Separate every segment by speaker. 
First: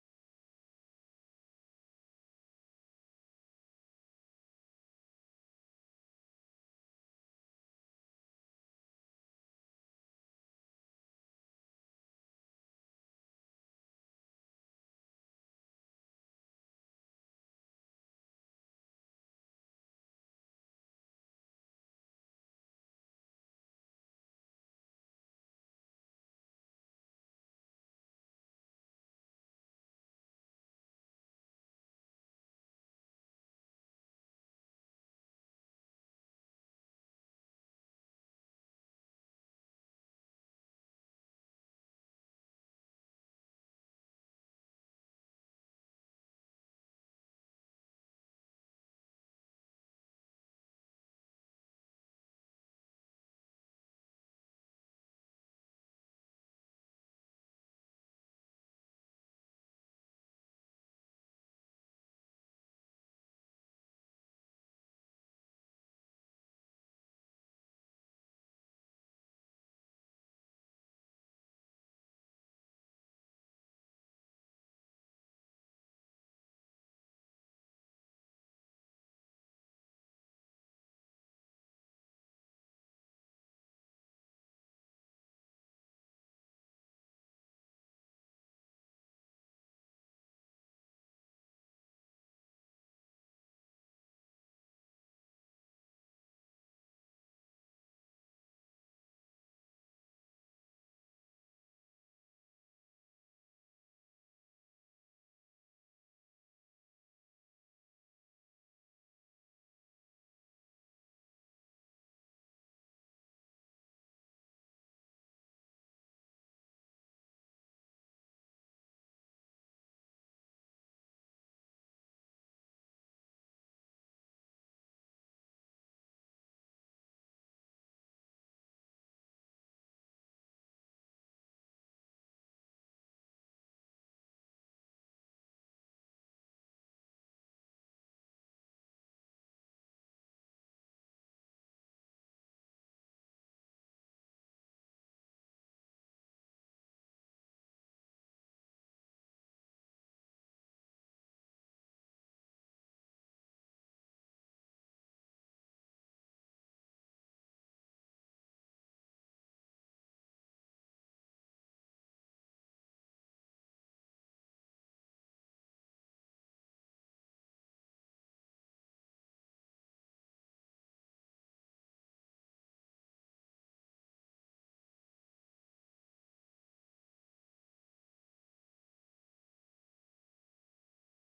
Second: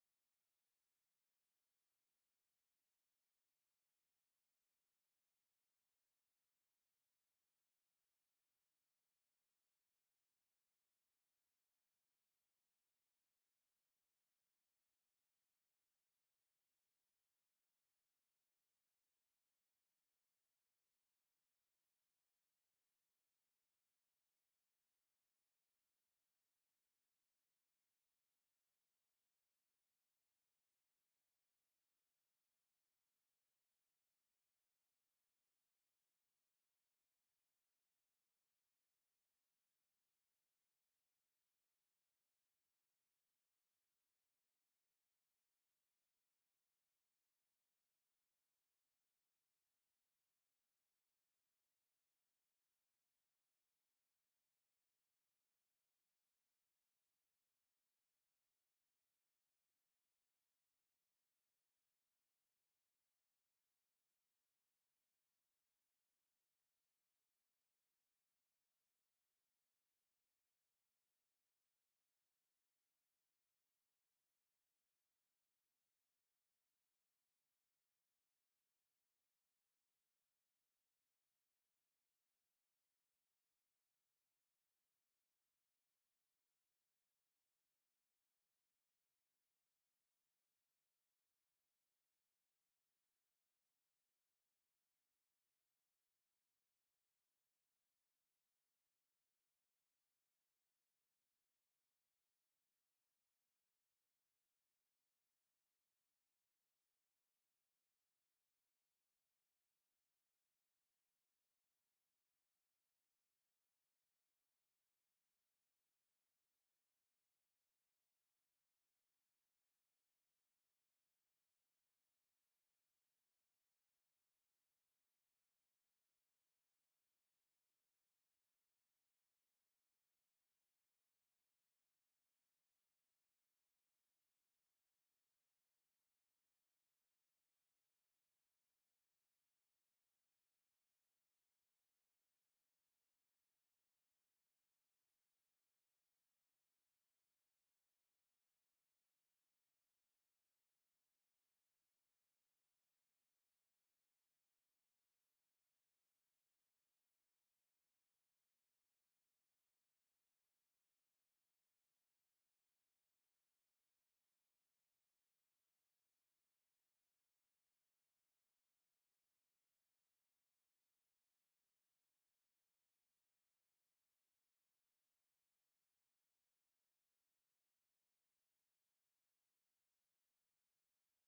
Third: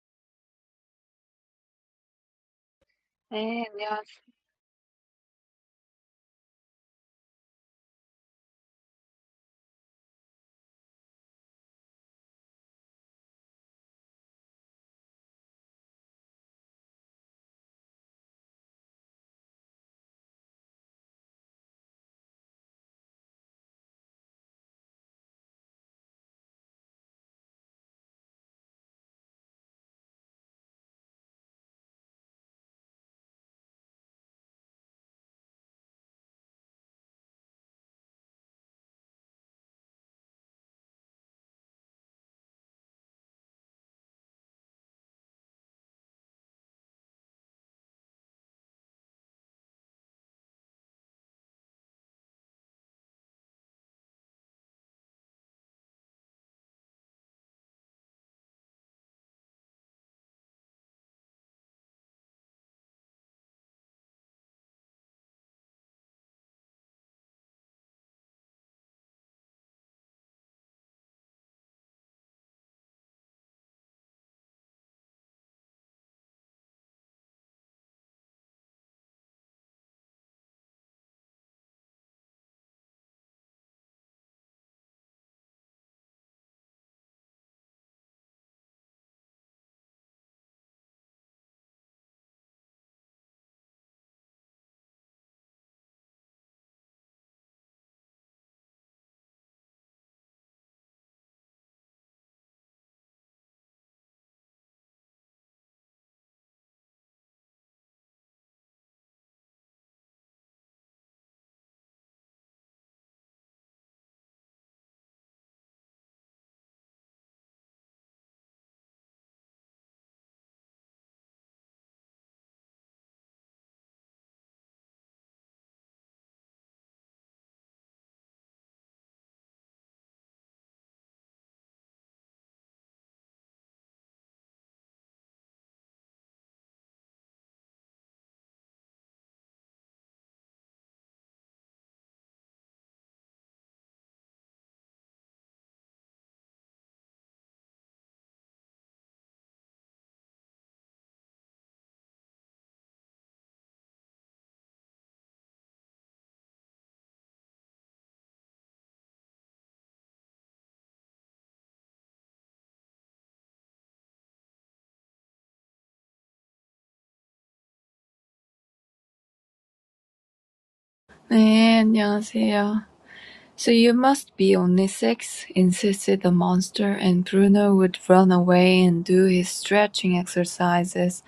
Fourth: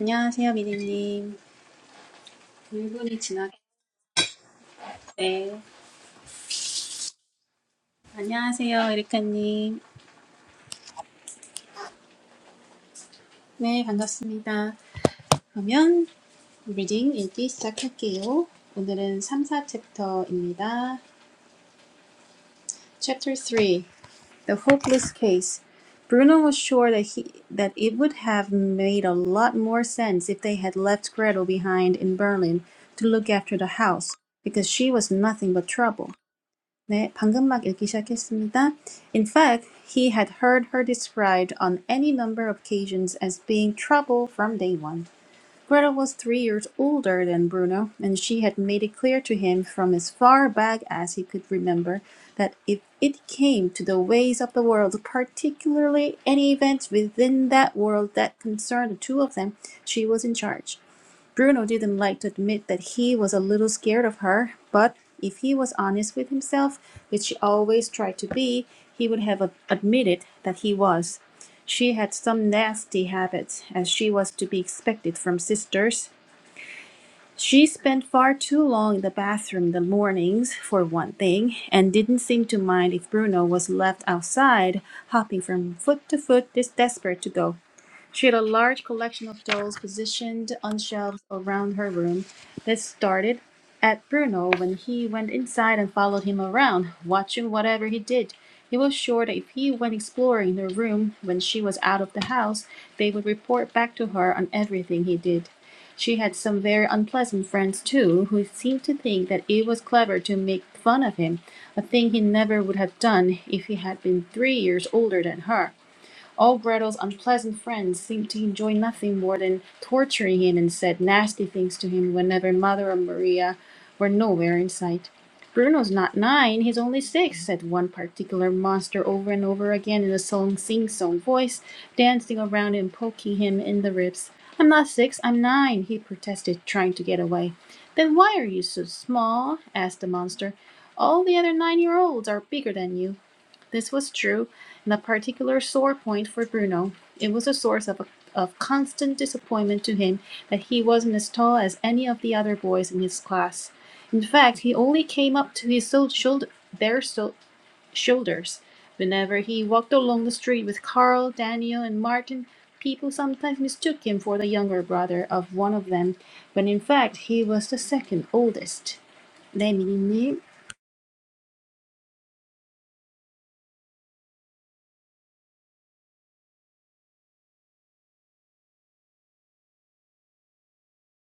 Speaker 1: 안녕하세요, 미리님. 1분이
Speaker 2: 네, 안녕하세요.
Speaker 1: 지나겠네. 안녕하세요, 에리카님. 네, 반갑습니다. 그러면 리딩 읽기 시작할게요. 오늘은 3, 챕터입니다. Chapter 3 The Hopeless Case Bruno was sure that he that it would have made a lot more sense if they had left Gretel behind in Berlin to look after the house, because she was nothing but trouble. 네, 방금 막 읽기 시작했습니다. In fact, he had heard her described on any number of occasions as being trouble from day one. Greta was three years older than Bruno, and she had made it clear to him from as far back as he could remember that if it came to the ways of the world, particularly any events within that world that concerned the two of them, she was in charge. Bruno didn't like to admit that he was a little scared of her, but if he was honest with himself, which he always tried to be, he would have admitted that he was. She had some nasty habits, as she was to be expected from sisters. She spent far too long in the bathroom in the mornings, for one thing, and didn't seem to mind if Bruno was left outside, hopping from foot to foot, this desperate to go. She had a large collection of dolls positioned on shelves around her room. This started at Bruno when he went inside and followed him around, watching whatever he did. He was sure that if he went exploring the room when she was out of the house, they would report back to her on everything he did. She had some very unpleasant friends, too, who seemed to think that it was clever to make fun of him, a thing he never would have done if he had been three years older than her. All Gretel's unpleasant friends seemed to enjoy nothing more than torturing him and said nasty things to him whenever Mother and Maria were nowhere in sight. Bruno's not nine, he's only six," said one particular monster over and over again in a song sing song voice, dancing around and poking him in the ribs. I'm not six, I'm nine," he protested, trying to get away. Then why are you so small? asked the monster. All the other nine year olds are bigger than you. This was true, and a particular sore point for Bruno. It was a source of, a, of constant disappointment to him that he wasn't as tall as any of the other boys in his class. In fact, he only came up to his so- shoulder, their so- shoulders. Whenever he walked along the street with Carl, Daniel, and Martin, people sometimes mistook him for the younger brother of one of them, when in fact he was the second oldest. They mean
Speaker 2: 네, 안녕하세요. So you must be only six, insisted the monster, and Bruno would run away and do his stretching exercises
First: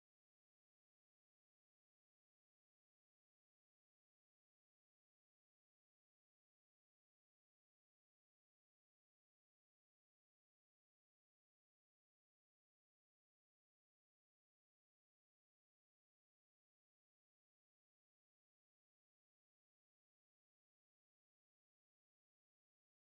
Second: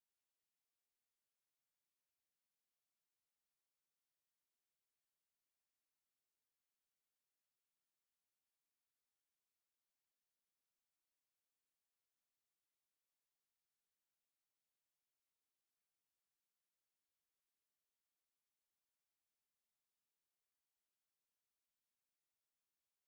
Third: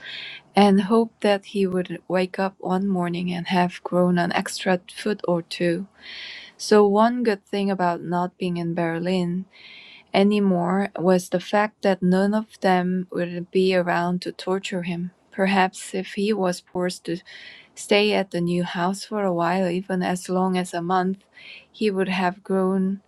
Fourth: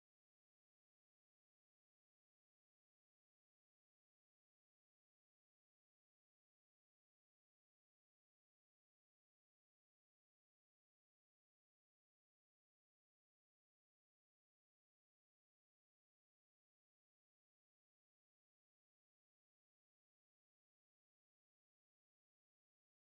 Speaker 2: and hope that he would wake up one morning and have grown an extra foot or two. So one good thing about not being in Berlin anymore was the fact that none of them would be around to torture him. Perhaps if he was forced to. stay at the new house for a while, even as long as a month, he would have grown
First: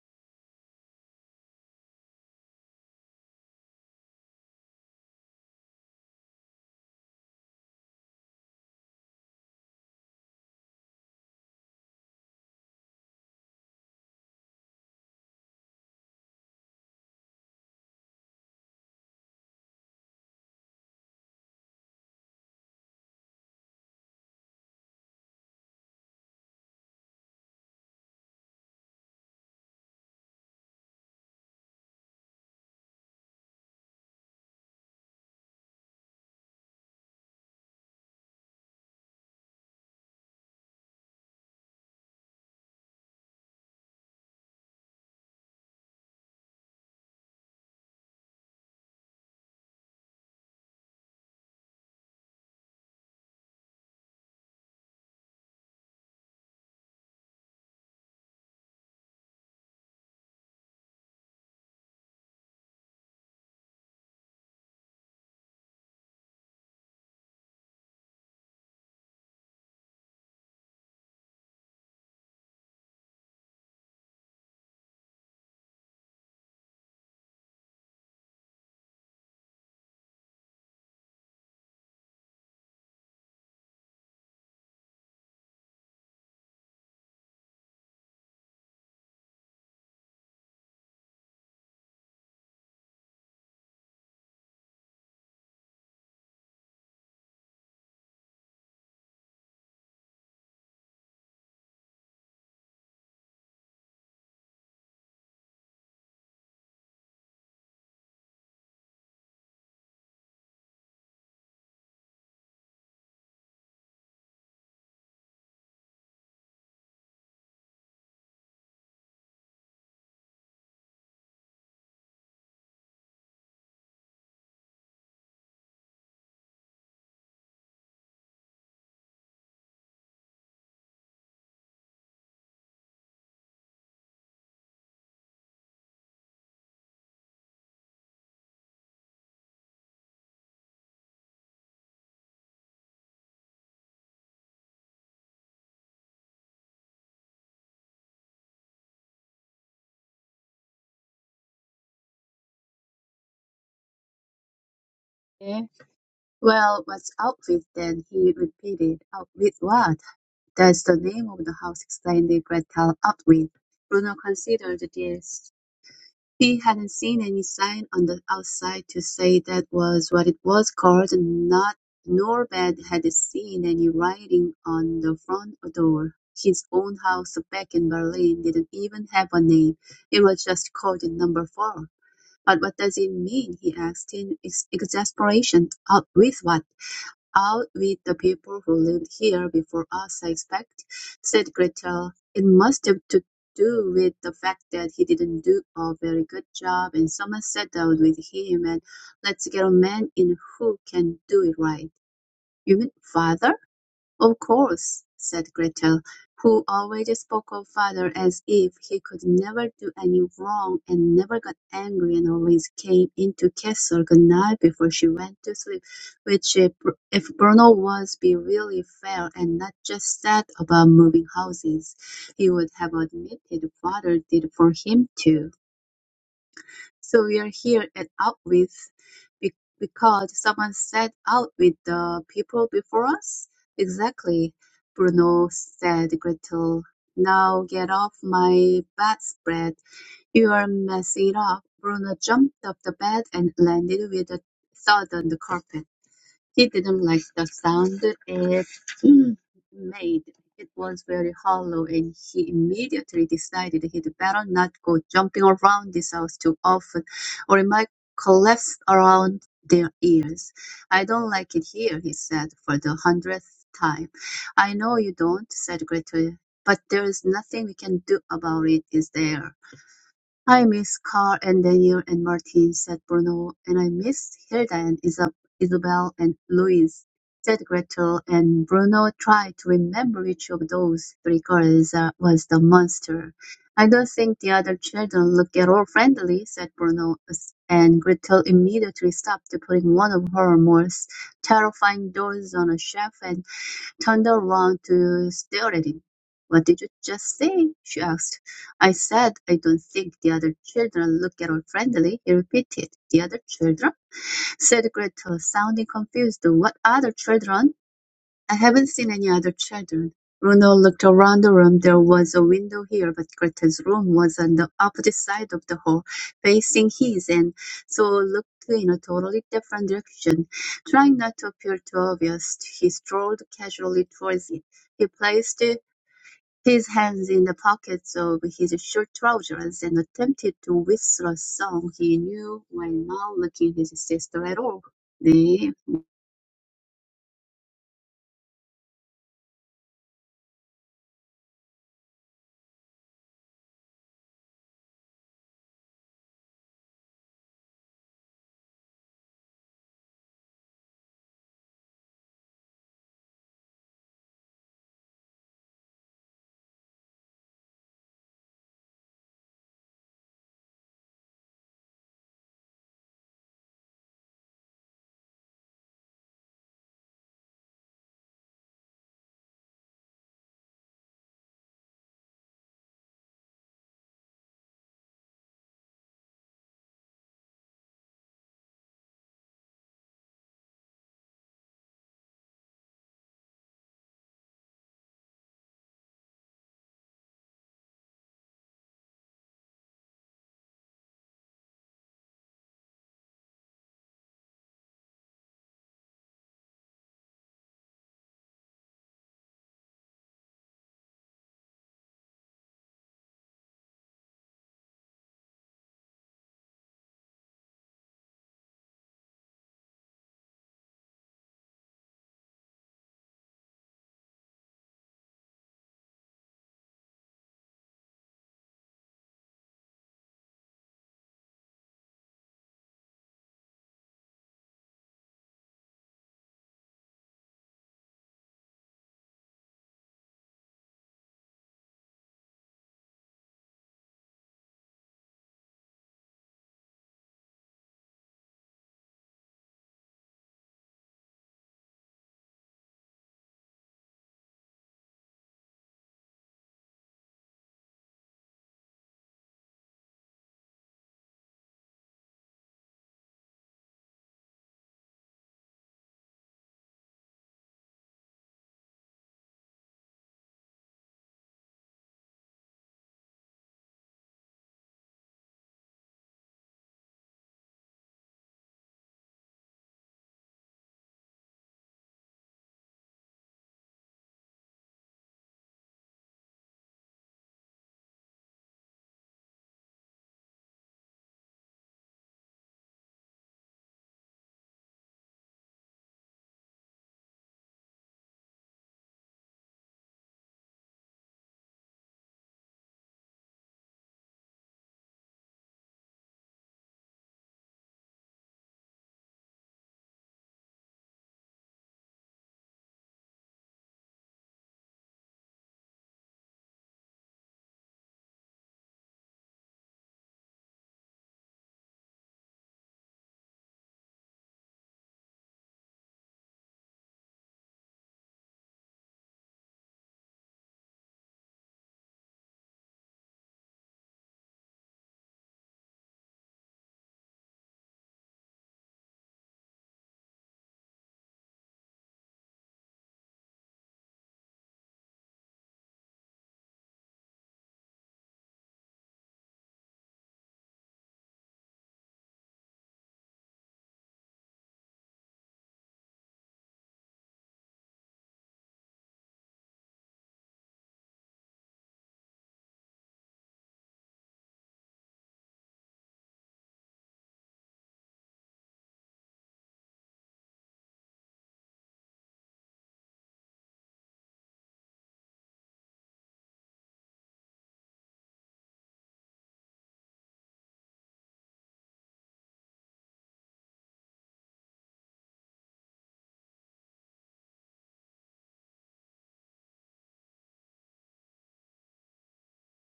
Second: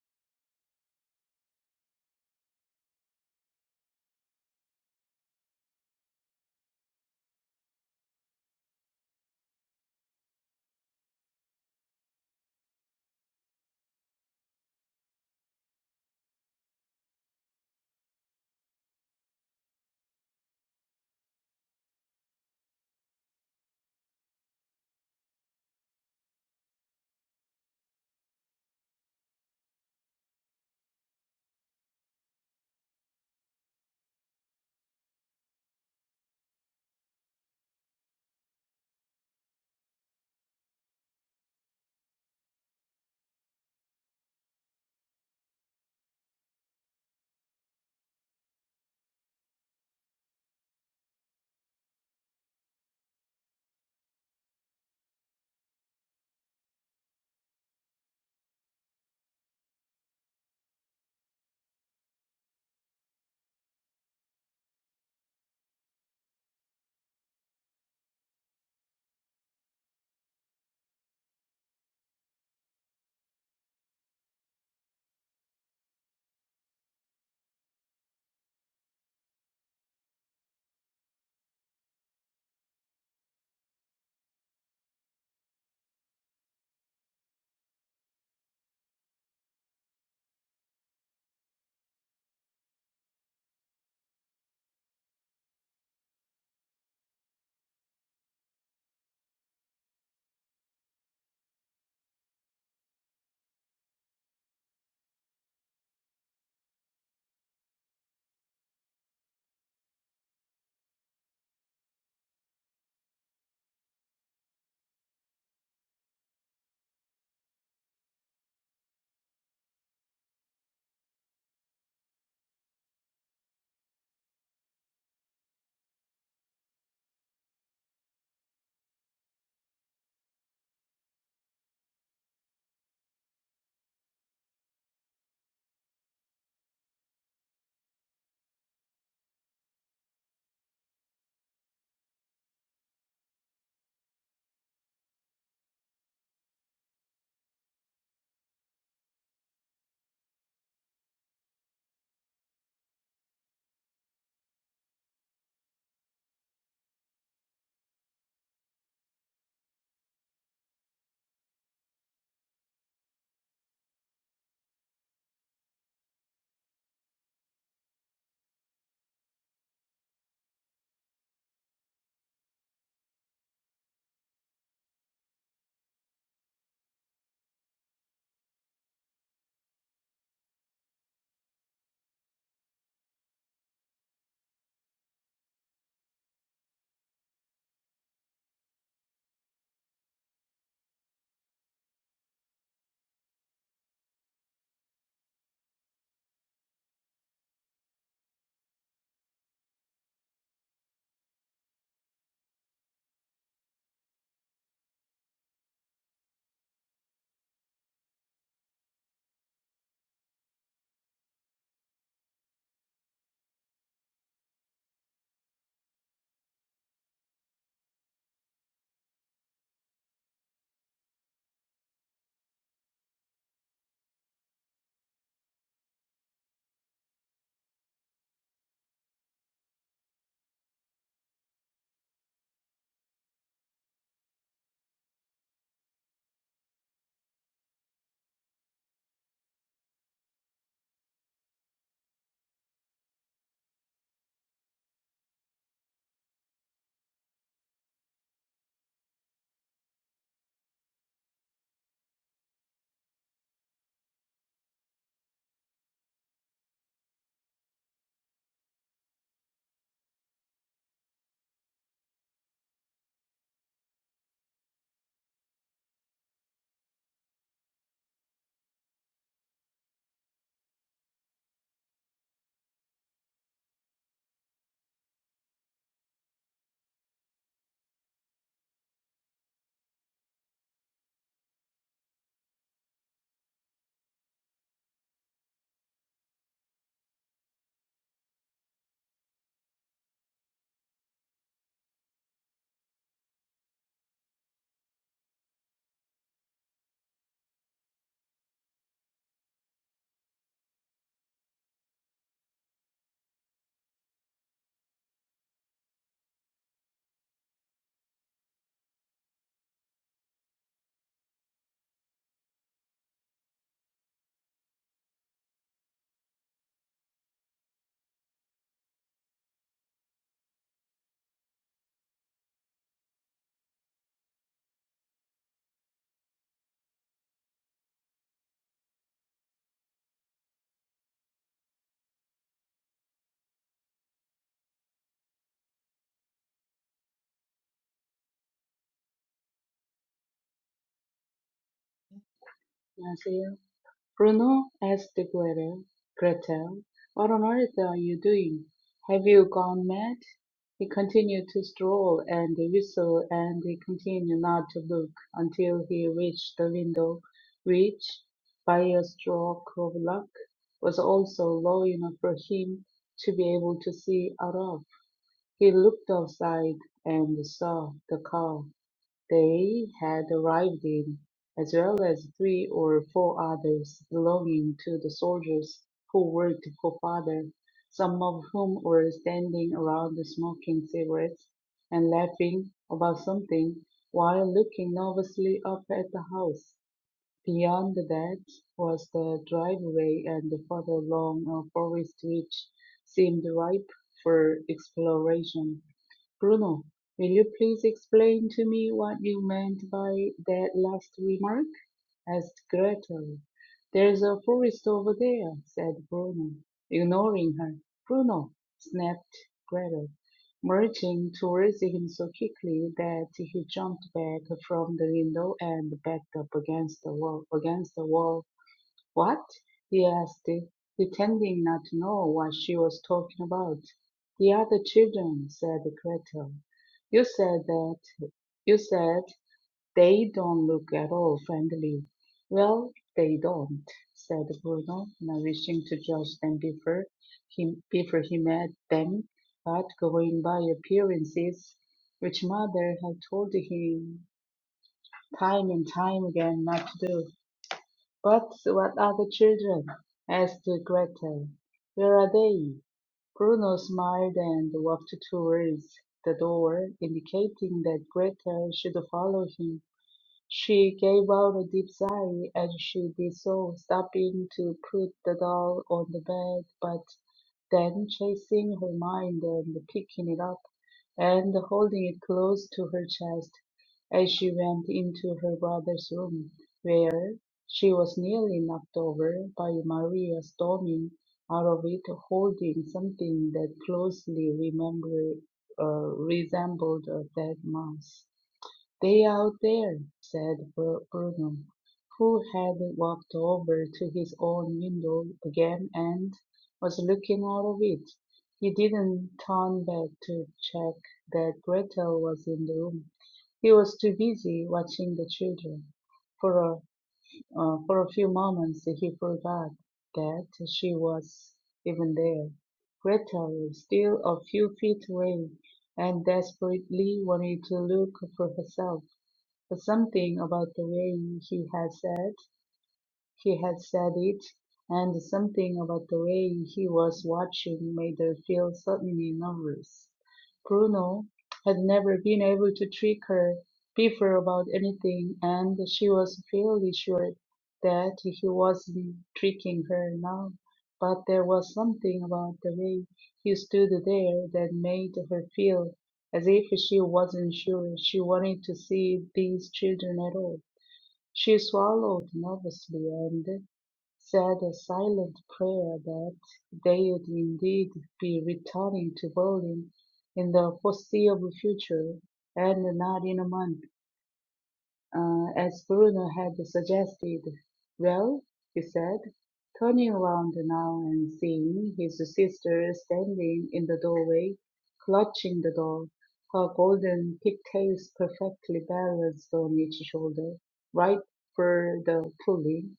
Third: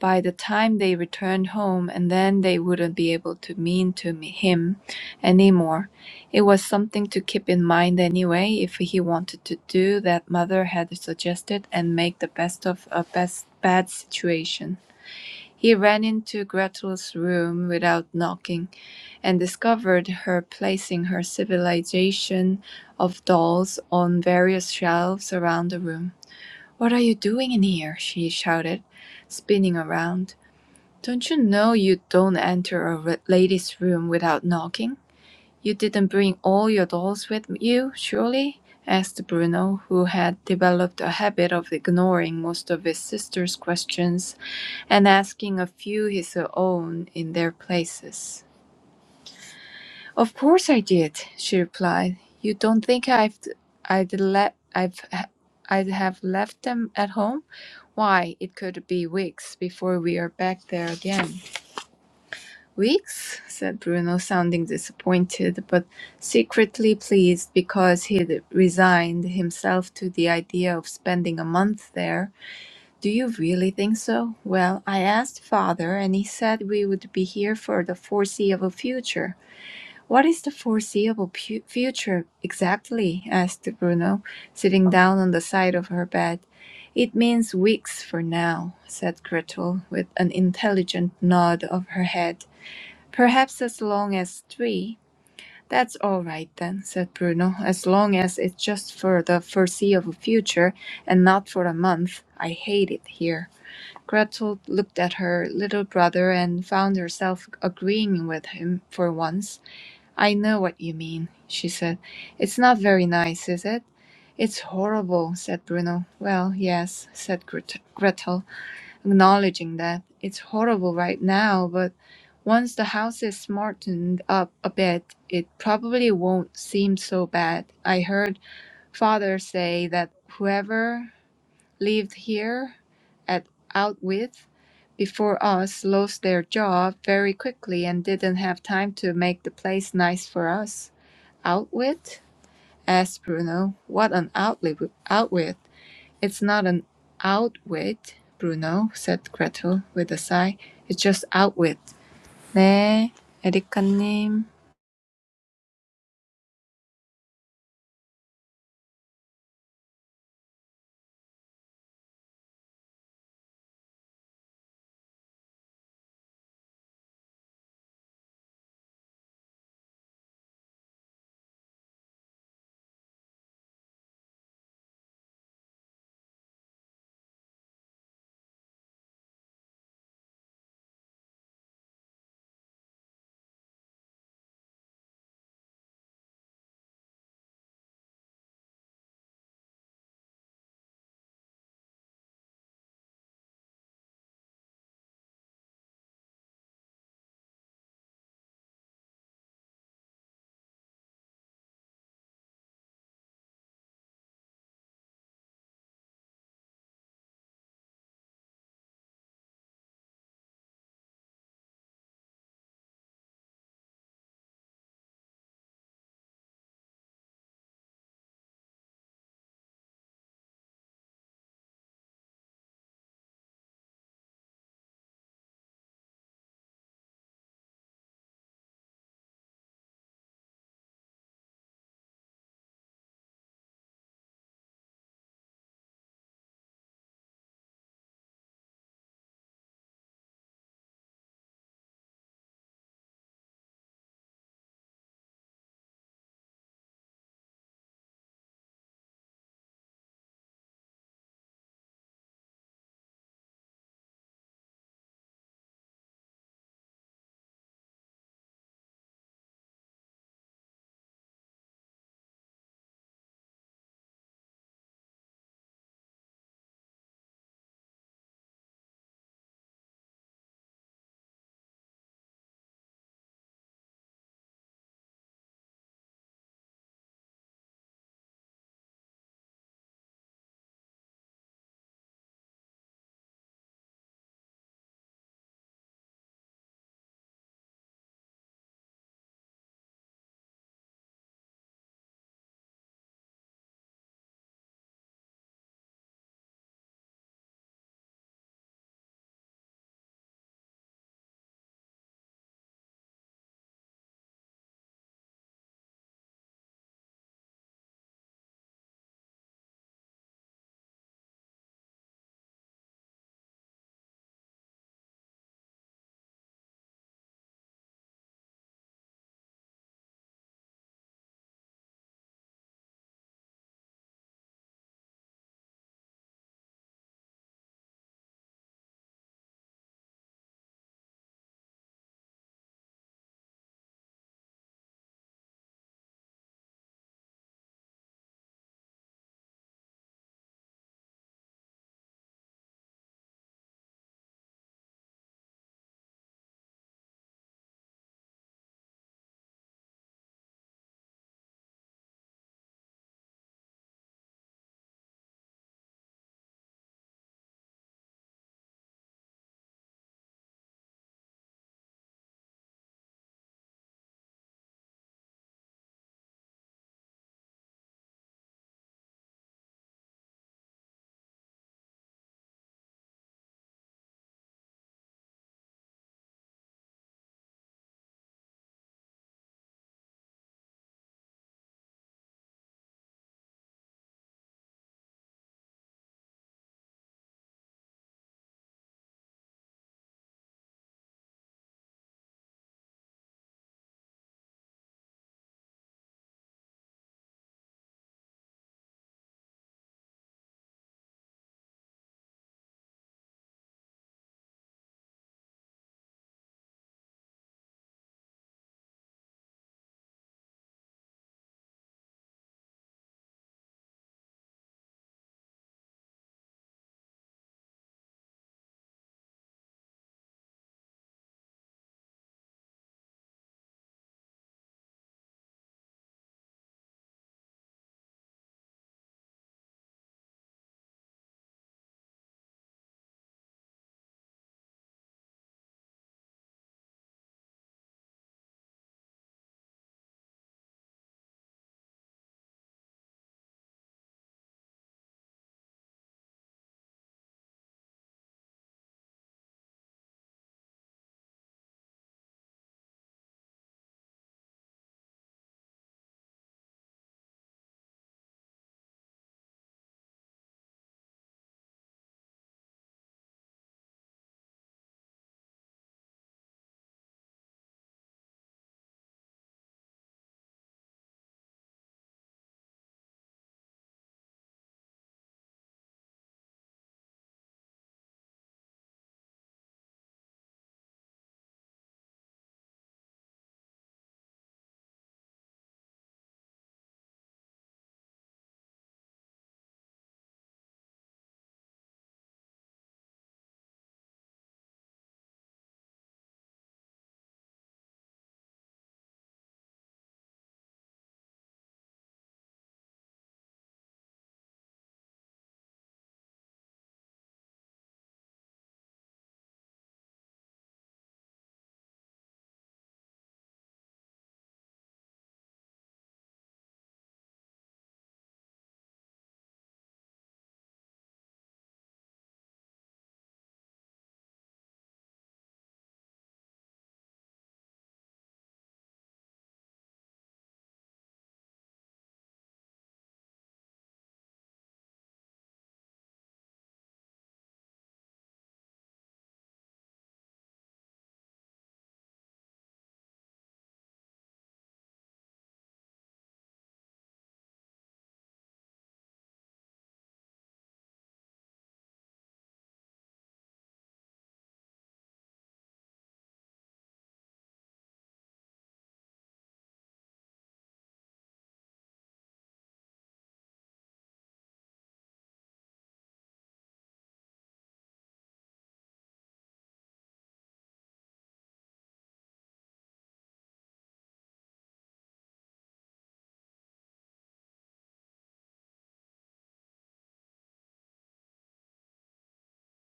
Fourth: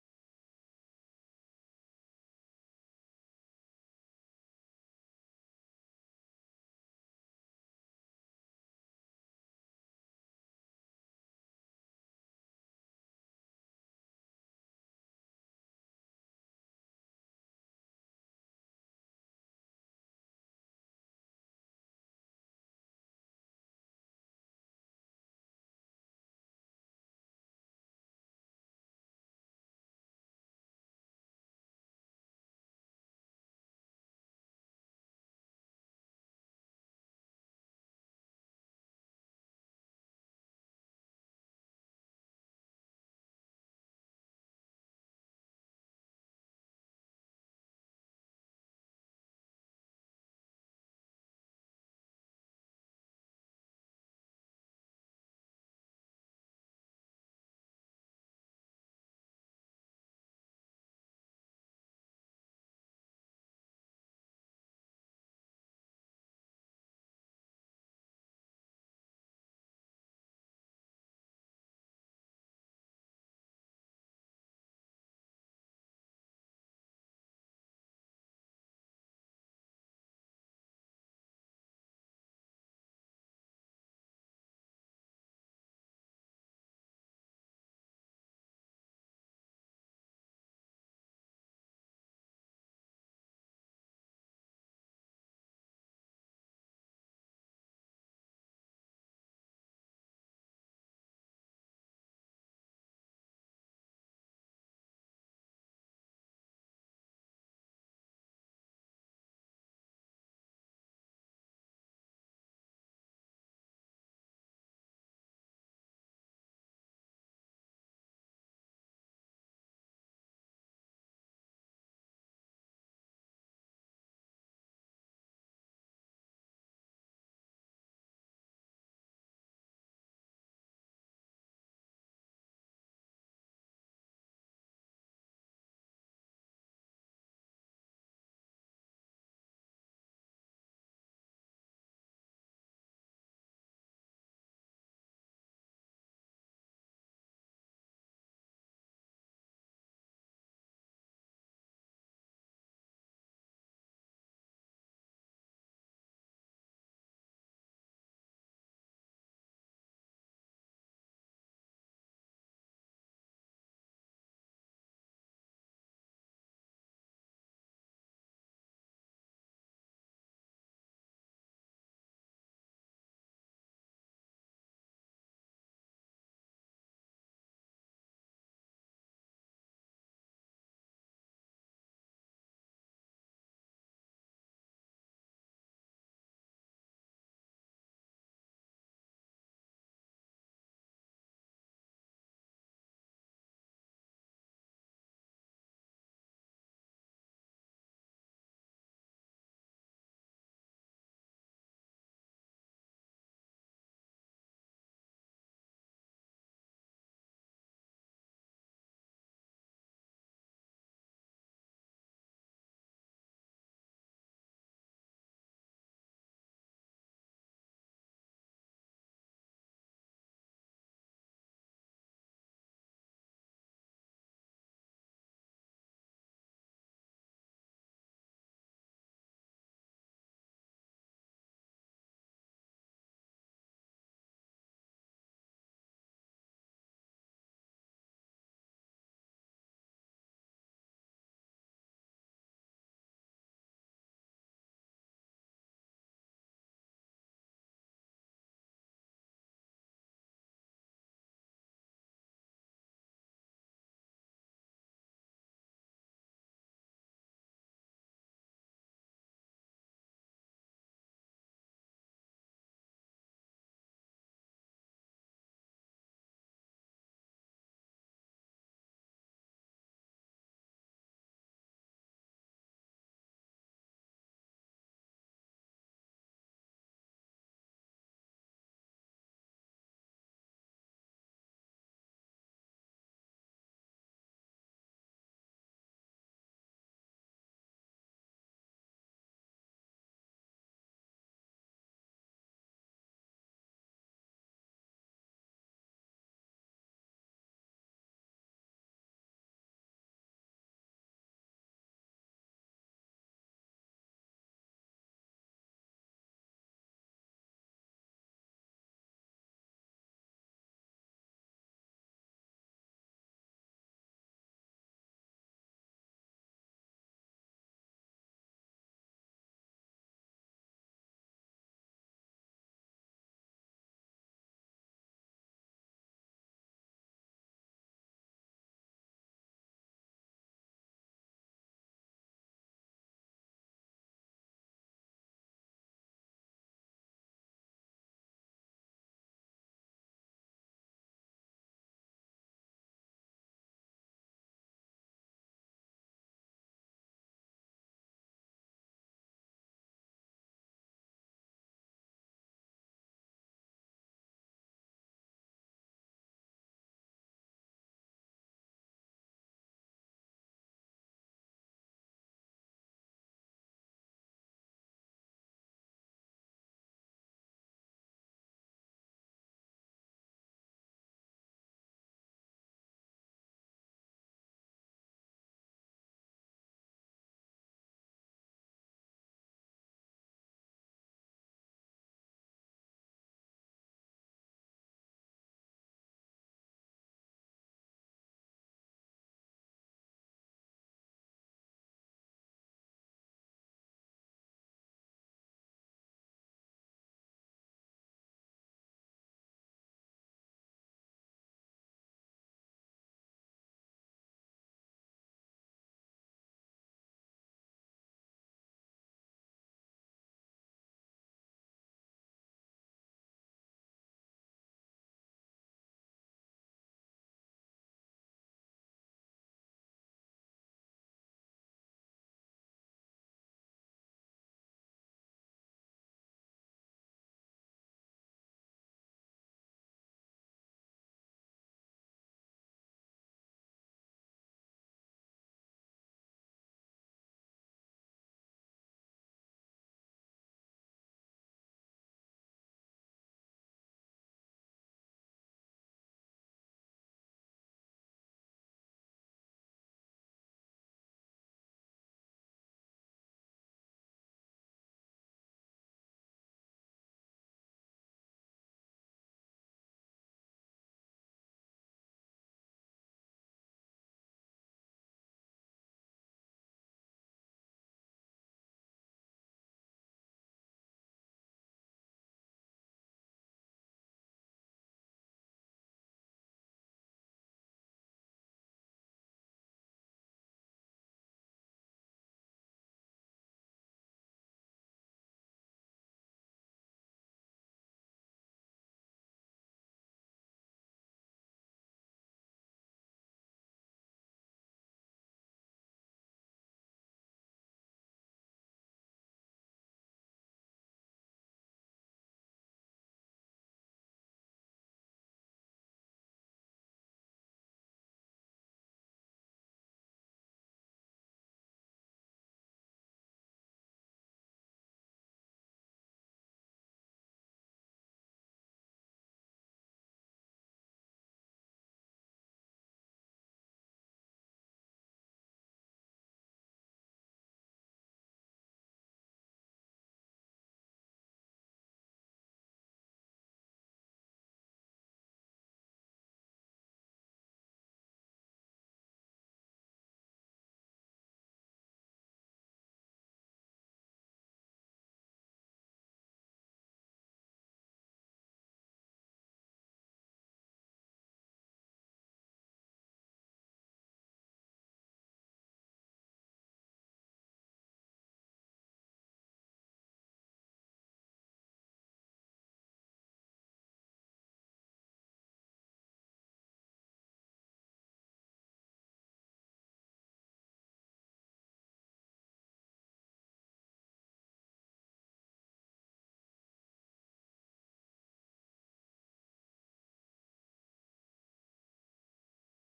Speaker 2: by the time they returned home, and then they wouldn't be able to mean to him anymore. It was something to keep in mind anyway, if he wanted to do that mother had suggested and make the best of a best bad situation. He ran into Gretel's room without knocking and discovered her placing her civilization of dolls on various shelves around the room. What are you doing in here? she shouted, spinning around. Don't you know you don't enter a lady's room without knocking? You didn't bring all your dolls with you, surely? asked Bruno, who had developed a habit of ignoring most of his sister's questions and asking a few his own in their places. "Of course I did," she replied. "You don't think I've I'd let I've I'd have left them at home? Why, it could be weeks before we are back there again." "Weeks?" said Bruno, sounding disappointed, but secretly pleased because he'd resigned himself to the idea of spending a month there. "Do you really think so? Well, I asked father, and he said we would be here for the foreseeable future. What is the foreseeable pu- future exactly? asked Bruno, sitting down on the side of her bed. It means weeks for now, said Gretel, with an intelligent nod of her head. Perhaps as long as three. That's all right then, said Bruno, as long as it's just for the foreseeable future and not for a month. I hate it here. Gretel looked at her little brother and found herself agreeing with him for once. I know what you mean, she said. It's not very nice, is it? It's horrible, said Bruno. Well, yes, said Gret- Gretel, acknowledging that. It's horrible right now, but once the house is smartened up a bit, it probably won't seem so bad. I heard father say that whoever lived here at Outwith before us lost their job very quickly and didn't have time to make the place nice for us. "Outwit?" asked Bruno. "What an outli- outwit! It's not an outwit, Bruno," said Gretel with a sigh. "It's just outwit." "네, 에리카님.
Speaker 3: Eh? Well, what's up with then? he repeated. Up with what? That's the name of the house, explained Gretel. Up with. Bruno considered this. He hadn't seen any sign on the outside to say that was what it was called, and not nor Bed had seen any writing on the front door. His own house back in Berlin didn't even have a name. It was just called number four. But what does it mean? he asked in ex- exasperation. Up with what? out with the people who lived here before us, I expect, said Gretel. It must have to do with the fact that he didn't do a very good job, and someone settled with him, and let's get a man in who can do it right. You mean father? "Of course," said Gretel, who always spoke of father as if he could never do any wrong and never got angry and always came in to kiss her good night before she went to sleep, which if, if Bruno was be really fair and not just sad about moving houses, he would have admitted father did for him too. So we are here at out with be- because someone said out with the people before us. Exactly, Bruno said Gretel. Now get off my bedspread. You are messing it up. Bruno jumped off the bed and landed with a thud on the carpet. He didn't like the sound it Mm. made. It was very hollow, and he immediately decided he'd better not go jumping around this house too often, or it might collapse around their ears. I don't like it here, he said for the hundredth time. I know you don't, said Gretel, but there is nothing we can do about it, is there? "I miss Carl and Daniel and Martin," said Bruno. "And I miss Hilda and Isab, Isabel and Louise," said Gretel, and Bruno tried to remember which of those three girls uh, was the monster. "I don't think the other children look at all friendly," said Bruno, s- and Gretel immediately stopped putting one of her most terrifying dolls on a shelf and turned around to stare at him. What did you just say? she asked. I said I don't think the other children look at all friendly, he repeated. The other children? said Gretel, sounding confused. What other children? I haven't seen any other children." Bruno looked around the room. There was a window here, but Greta's room was on the opposite side of the hall, facing his, and so looked in a totally different direction. Trying not to appear too obvious, he strolled casually towards it. He placed his hands in the pockets of his short trousers and attempted to whistle a song he knew while not looking at his sister at all. 네,
Speaker 4: Nasir, Bruno asked Greta, Gretel, what on earth are you doing? Have you gone mad? He continued to stroll and whistle and he continued not to look until he reached the window, which, by a stroke of luck, was also low enough for him to be able to see out of. He looked outside and saw the cow. They had arrived in, as well as three or four others belonging to the soldiers who worked for father, some of whom were standing around smoking cigarettes and laughing about something while looking nervously up at the house. Beyond that was the driveway and further along a forest which seemed ripe for exploration. Bruno, will you please explain to me what you meant by that last remark? asked Gretel. There's a forest over there, said Bruno, ignoring her. Bruno, snapped Gretel, marching towards him so quickly that he jumped back from the window and backed up against the wall against the wall what? he asked, pretending not to know what she was talking about. The other children, said Gretel. You said that you said they don't look at all friendly. Well, they don't, said Bruno, not wishing to judge them before he before he met them, but going by appearances, which mother had told him time and time again not to do. But what are the children? asked Gretel. Where are they? Bruno smiled and walked towards the door, indicating that Gretel should follow him. She gave out a deep sigh as she did so, stopping to put the doll on the bed, but then chasing her mind and picking it up and holding it close to her chest as she went into her brother's room, where she was nearly knocked over by Maria storming out of it holding something that closely remember, uh, resembled a dead mouse. "They out there," said Burnham, who had walked over to his own window again and was looking out of it. He didn't turn back to check that Gretel was in the room. He was too busy watching the children. For a, uh, for a few moments he forgot that she was even there. Gretel was still a few feet away and desperately wanted to look for herself. But something about the way he had said he had said it, and something about the way he was watching made her feel suddenly nervous. Bruno had never been able to trick her before about anything, and she was fairly sure that he wasn't tricking her now. But there was something about the way he stood there that made her feel as if she wasn't sure she wanted to see these children at all. She swallowed nervously, and said a silent prayer that they'd indeed be returning to bowling in the foreseeable future and not in a month, uh, as Bruno had suggested. Well, he said, turning around now and seeing his sister standing in the doorway, clutching the door, her golden pigtails perfectly balanced on each shoulder, right for the pulling